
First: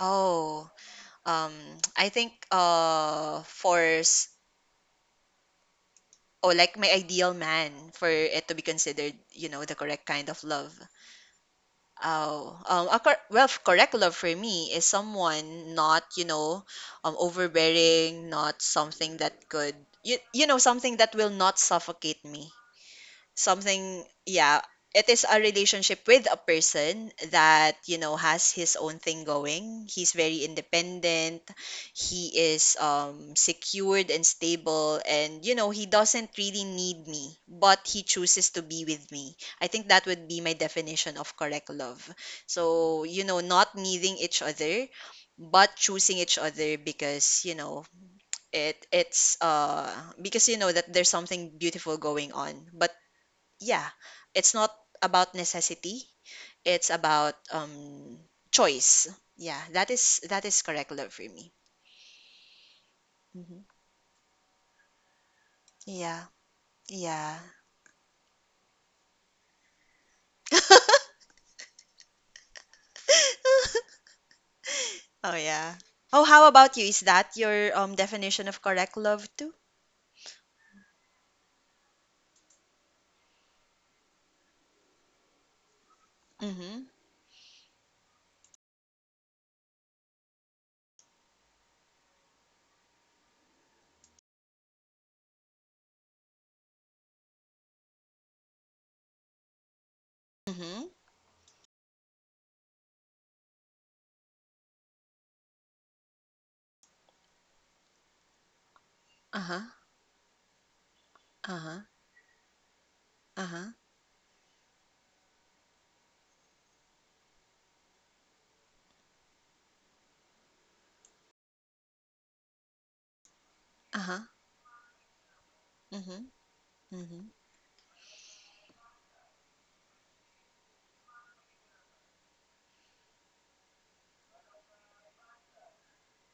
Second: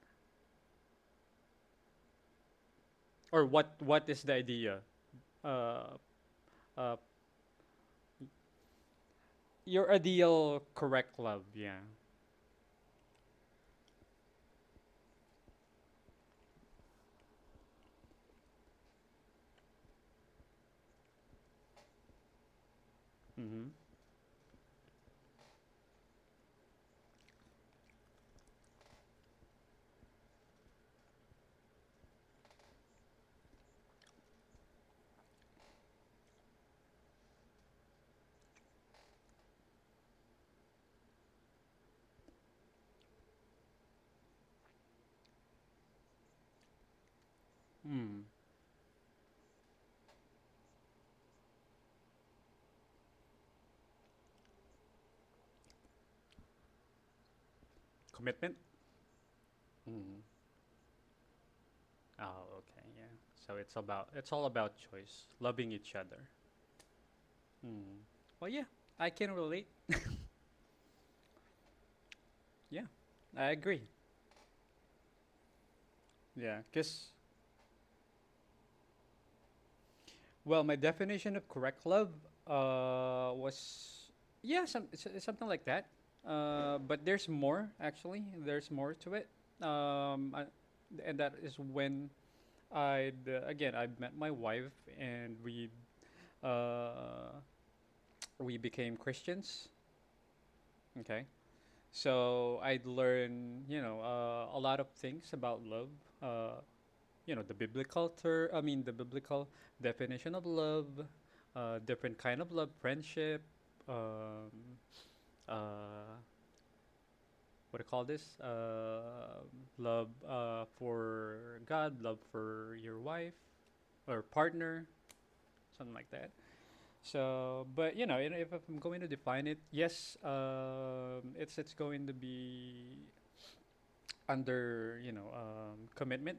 B: Oh. Um I think
A: or what
B: for
A: what is
B: s-
A: the idea? Uh,
B: Oh, like my
A: uh,
B: ideal man for it to be considered, you know, the
A: Your
B: correct kind of
A: ideal
B: love.
A: correct love, yeah.
B: Oh, a cor- well, f- correct love for me is someone not, you know, overbearing, not something that could, you know, something that will not suffocate me,
A: Mm-hmm.
B: something, yeah. It is a relationship with a person that you know has his own thing going. He's very independent. He is secured and stable and you know he doesn't really need me but he chooses to be with me. I think that would be my definition of correct love. So you know not needing each other but choosing each other, because you know
A: Mm.
B: it it's because you know that there's something beautiful going on, but yeah, it's not about necessity. It's about
A: Commitment.
B: choice. Yeah, that is
A: Mm.
B: that is correct love for me.
A: Oh, okay, yeah. So
B: Hmm.
A: it's all about choice, loving each
B: Yeah,
A: other.
B: yeah.
A: Mm. Well, yeah, I can relate. Yeah, I agree.
B: Oh yeah. Oh,
A: Yeah,
B: how about you?
A: because,
B: Is that your definition of correct love too?
A: well, my definition of correct love, was, yeah, some something like that.
B: Mm-hmm.
A: But there's more actually. There's more to it. Um, I, and that is when I'd again I met my wife, and uh, we became Christians.
B: Mm-hmm.
A: Okay. So I'd learn, a lot of things about love. Uh, the biblical I mean, the biblical
B: Uh-huh.
A: definition of love,
B: Uh-huh.
A: different kind of love, friendship,
B: Uh-huh.
A: um, uh, what do you call this? Love, for God, love for your wife or
B: Uh-huh.
A: partner, something like
B: Mm-hmm.
A: that.
B: Mm-hmm.
A: So, but if I'm going to define it, yes, it's going to be under, commitment.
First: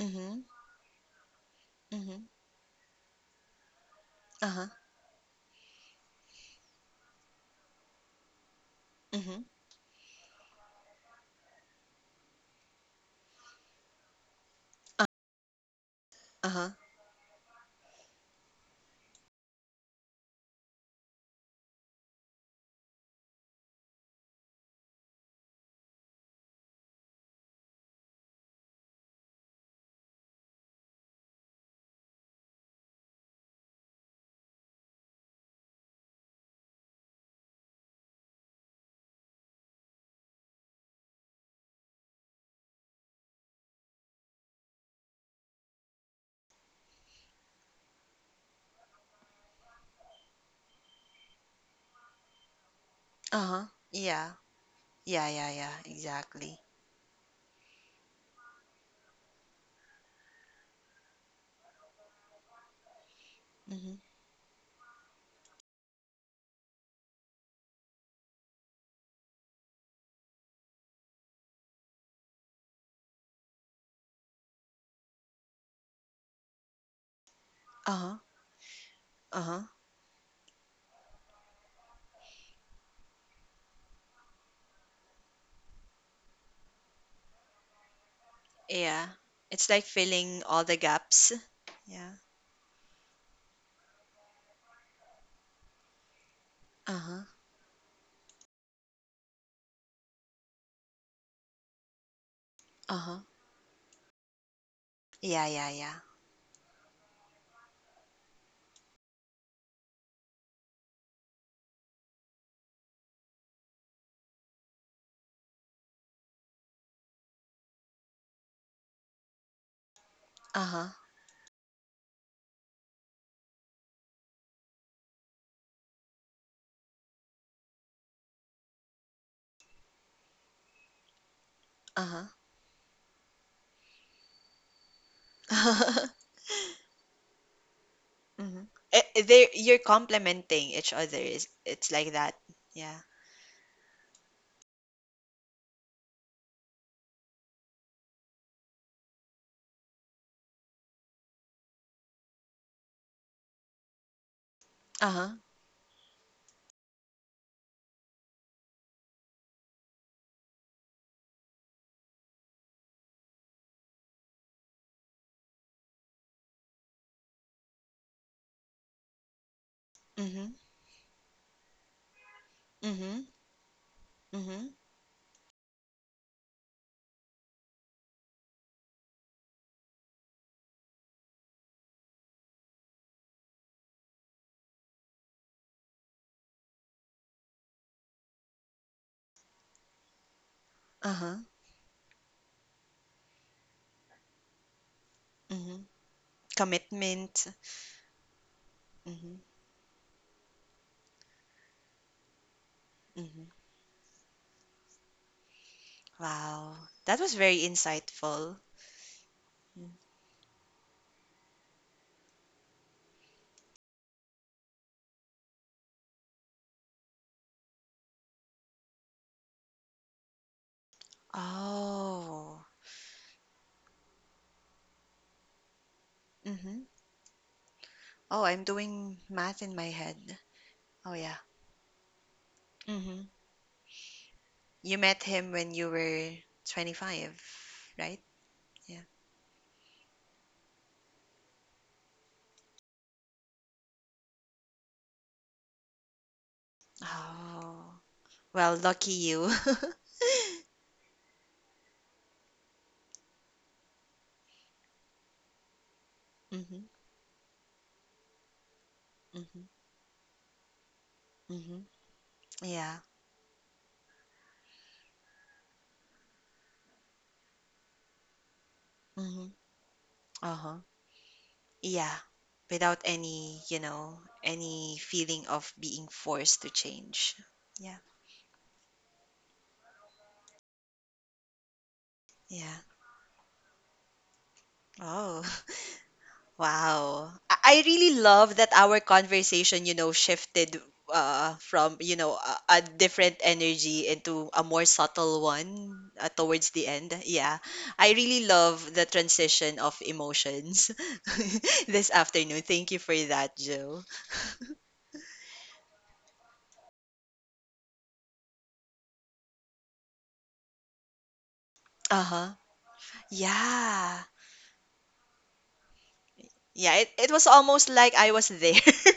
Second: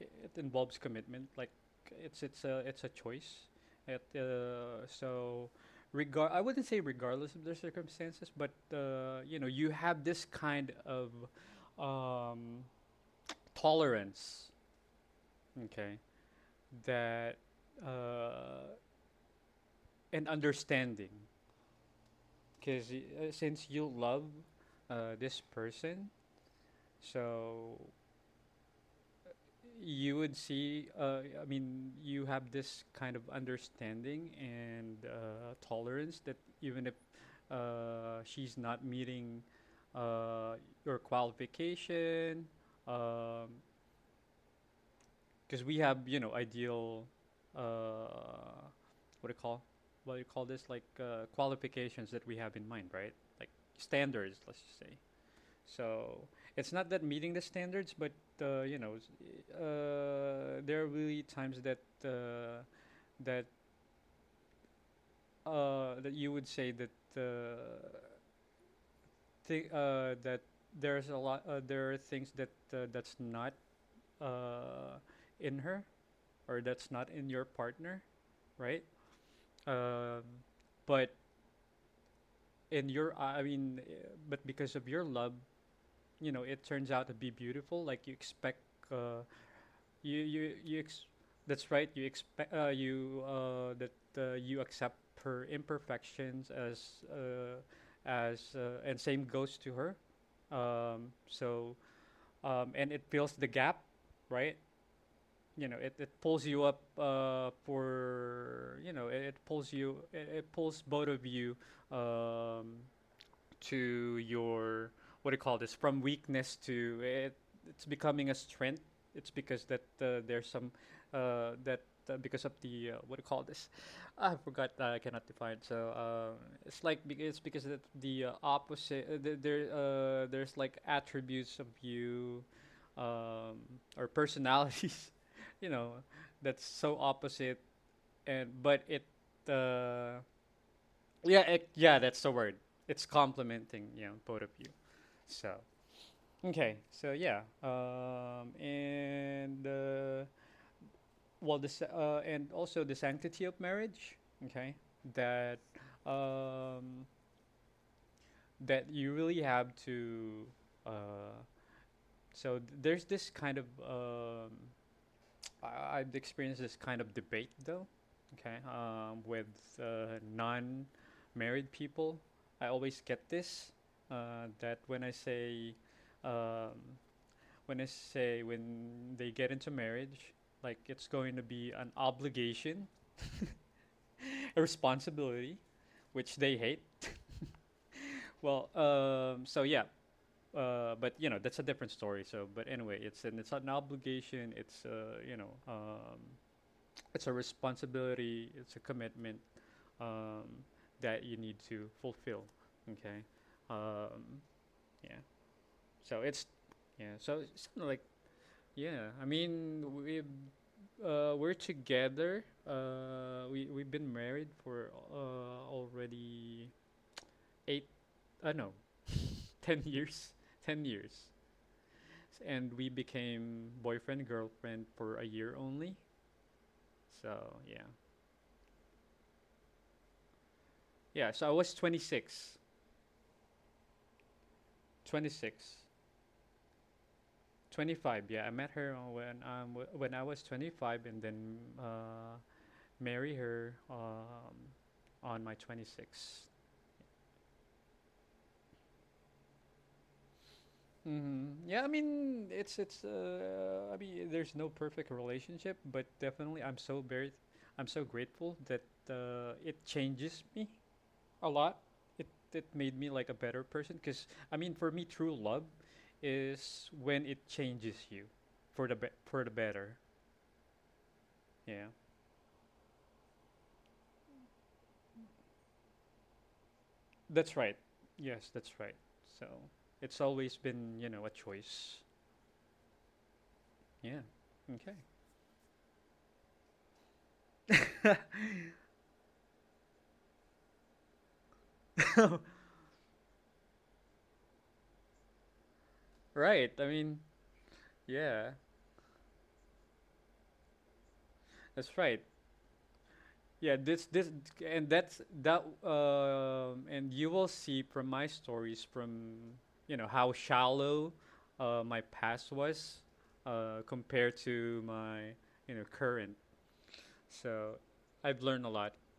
A: It
B: Mm-hmm.
A: involves commitment. Like
B: Mm-hmm.
A: it's a choice. It,
B: Uh-huh.
A: so regard. I wouldn't say regardless of the circumstances, but,
B: Mm-hmm.
A: you have this kind of, um, tolerance, okay,
B: Uh-huh.
A: that, uh, and understanding because, since you love, this person, so you would see. I mean, you have this kind of understanding and, tolerance, that even if, she's not meeting, uh, your qualification, because we have, ideal. Uh, what do you call? What do you call this? Like, qualifications that we have in mind, right? Like
B: Uh-huh. Yeah.
A: standards, let's just say.
B: Yeah, yeah, yeah.
A: So
B: Exactly.
A: it's not that meeting the standards, but, uh, you know, there are really times that, uh, that
B: Mm-hmm.
A: that you would say that, uh, that there's a lot, there are things that, that's not, uh, in her, or that's not in your partner,
B: Uh-huh.
A: right?
B: Uh-huh.
A: Um, but in your, I mean, but because of your love, you know, it turns out to be beautiful, like you expect.
B: Yeah.
A: Uh,
B: It's like
A: you,
B: filling all the gaps.
A: that's right, you
B: Yeah.
A: expect, you that, you accept her imperfections as,
B: Uh-huh.
A: and same goes to her, so, and it
B: Uh-huh.
A: fills the gap, right?
B: Yeah,
A: You
B: yeah,
A: know
B: yeah.
A: it pulls you up, for, you know it pulls both of you, um, to your, what do you call this, from weakness to, it's becoming a strength. It's because that, there's some,
B: Uh-huh.
A: that because of the, what do you call this, I forgot, I cannot define, so, it's like it's because that the, opposite, there's like attributes of
B: Uh-huh.
A: you, um, or personalities you know that's so opposite, and
B: Hmm,
A: but it
B: they, you're
A: uh,
B: complementing each other.
A: yeah,
B: It's,
A: it,
B: it's
A: yeah,
B: like
A: that's
B: that.
A: the word.
B: Yeah.
A: It's complementing, you know, both of you. So, okay, so yeah, and, well, this, and also the sanctity of marriage. Okay,
B: Uh-huh.
A: that, um, that you really have to. Uh, so there's this kind of, I, I've experienced this kind of debate though, okay, with,
B: Mm-hmm.
A: non-married people. I always get
B: Mm-hmm.
A: this,
B: Mm-hmm.
A: that when I say, um, when I say when they get into marriage, like it's going to be an obligation, a responsibility, which they hate. Well, so yeah, but you
B: Uh-huh.
A: know that's a different story. So, but anyway, it's an, it's an obligation. It's,
B: Mm-hmm.
A: it's a
B: Commitment.
A: responsibility, it's a
B: Mm-hmm.
A: commitment, um, that you need to fulfill. Okay,
B: Mm-hmm.
A: um, yeah. So it's,
B: Wow.
A: yeah.
B: That was
A: So
B: very
A: it's something like,
B: insightful.
A: yeah. I mean, we, we're together. We, we've been married for, already 8. No, 10 years. 10 years,
B: Oh.
A: and we became boyfriend girlfriend for a year only.
B: Mm-hmm.
A: So yeah,
B: Oh, I'm doing math in my head. Oh
A: yeah.
B: yeah.
A: So I was 26.
B: Mm-hmm. You met him when
A: 26,
B: you were 25, right?
A: 25. Yeah, I met her,
B: Yeah.
A: when, when I was 25, and then, marry her, on my 26th.
B: Oh, well, lucky you.
A: Mm-hmm. Yeah, I mean it's, I mean there's no perfect relationship, but definitely I'm
B: Mhm,
A: so very, I'm so grateful that, it changes me a lot.
B: mhm.
A: It made
B: Yeah.
A: me like a better person because, I mean, for me true love is when it changes you for the for the
B: Mhm.
A: better.
B: Uh-huh.
A: Yeah.
B: Yeah. Without any, you know, any feeling of being forced to change.
A: That's right.
B: Yeah.
A: Yes, that's right. So it's always been, you know, a choice.
B: Yeah.
A: Yeah. Okay.
B: Oh. Wow. I really love that our conversation, you know, shifted from, you know, a different energy into a more subtle one
A: Right.
B: towards
A: I
B: the end.
A: mean,
B: Yeah. I really
A: yeah.
B: love the transition of emotions
A: That's
B: this
A: right.
B: afternoon. Thank you for that,
A: Yeah,
B: Joe.
A: this, and that's that, and you will see from my stories from, you know, how shallow, my past
B: Uh-huh.
A: was,
B: Yeah.
A: compared to my, you know, current.
B: Yeah, it was
A: So
B: almost like I
A: I've
B: was
A: learned a
B: there.
A: lot.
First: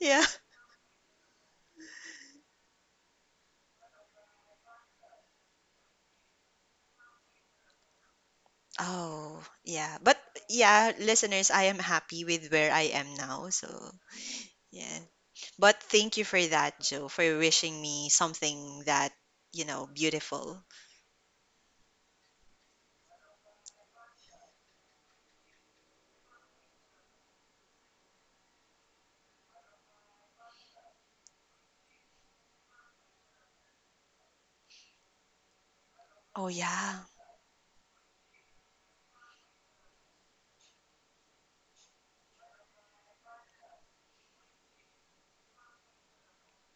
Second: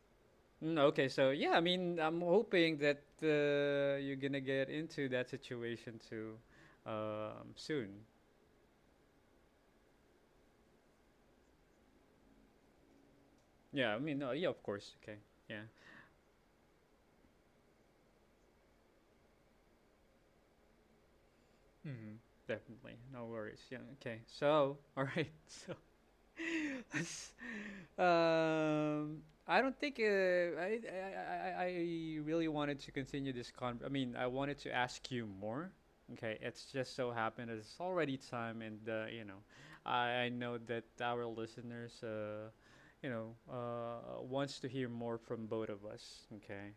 B: Yeah.
A: Mm, okay, so yeah, I mean, I'm hoping that, you're gonna get into that situation too, soon.
B: Oh, yeah. But yeah, listeners, I am happy with where I am now.
A: Yeah,
B: So,
A: I mean, yeah, of course.
B: yeah.
A: Okay, yeah,
B: But thank you for that, Joe, for wishing me something that, you know, beautiful.
A: hmm, definitely, no worries. Yeah, okay. So, all right, so um, I don't think, I really wanted to continue this con. I mean, I wanted to ask you more. Okay,
B: Oh,
A: it's just
B: yeah.
A: so happened that it's already time, and, you know, I know that our listeners, wants to hear more from both of us. Okay,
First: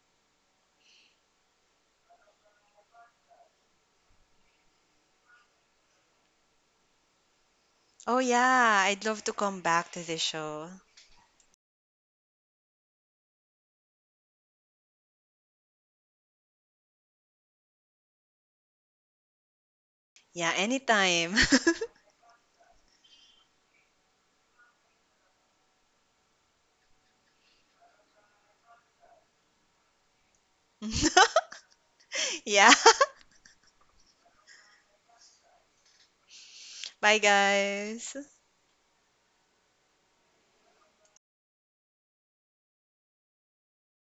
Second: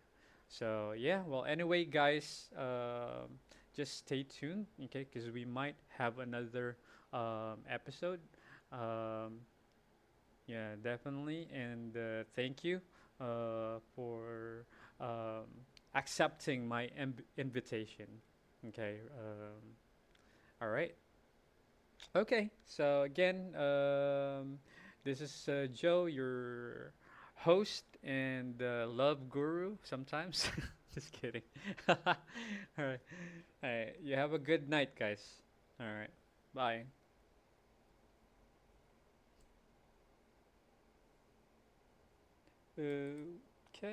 A: so yeah. Well, anyway, guys, just stay tuned. Okay, because we might have another,
B: Oh,
A: episode.
B: yeah. I'd love to
A: Um,
B: come back to the show.
A: yeah, definitely. And, thank you, for, um, accepting my invitation. Okay.
B: Yeah,
A: All right.
B: anytime.
A: Okay. So, again, this is, Joe, your host and, love guru sometimes. Just kidding. All
B: Yeah.
A: right. All right. You have a good night, guys. All right. Bye.
B: Bye, guys.
A: Uh, okay.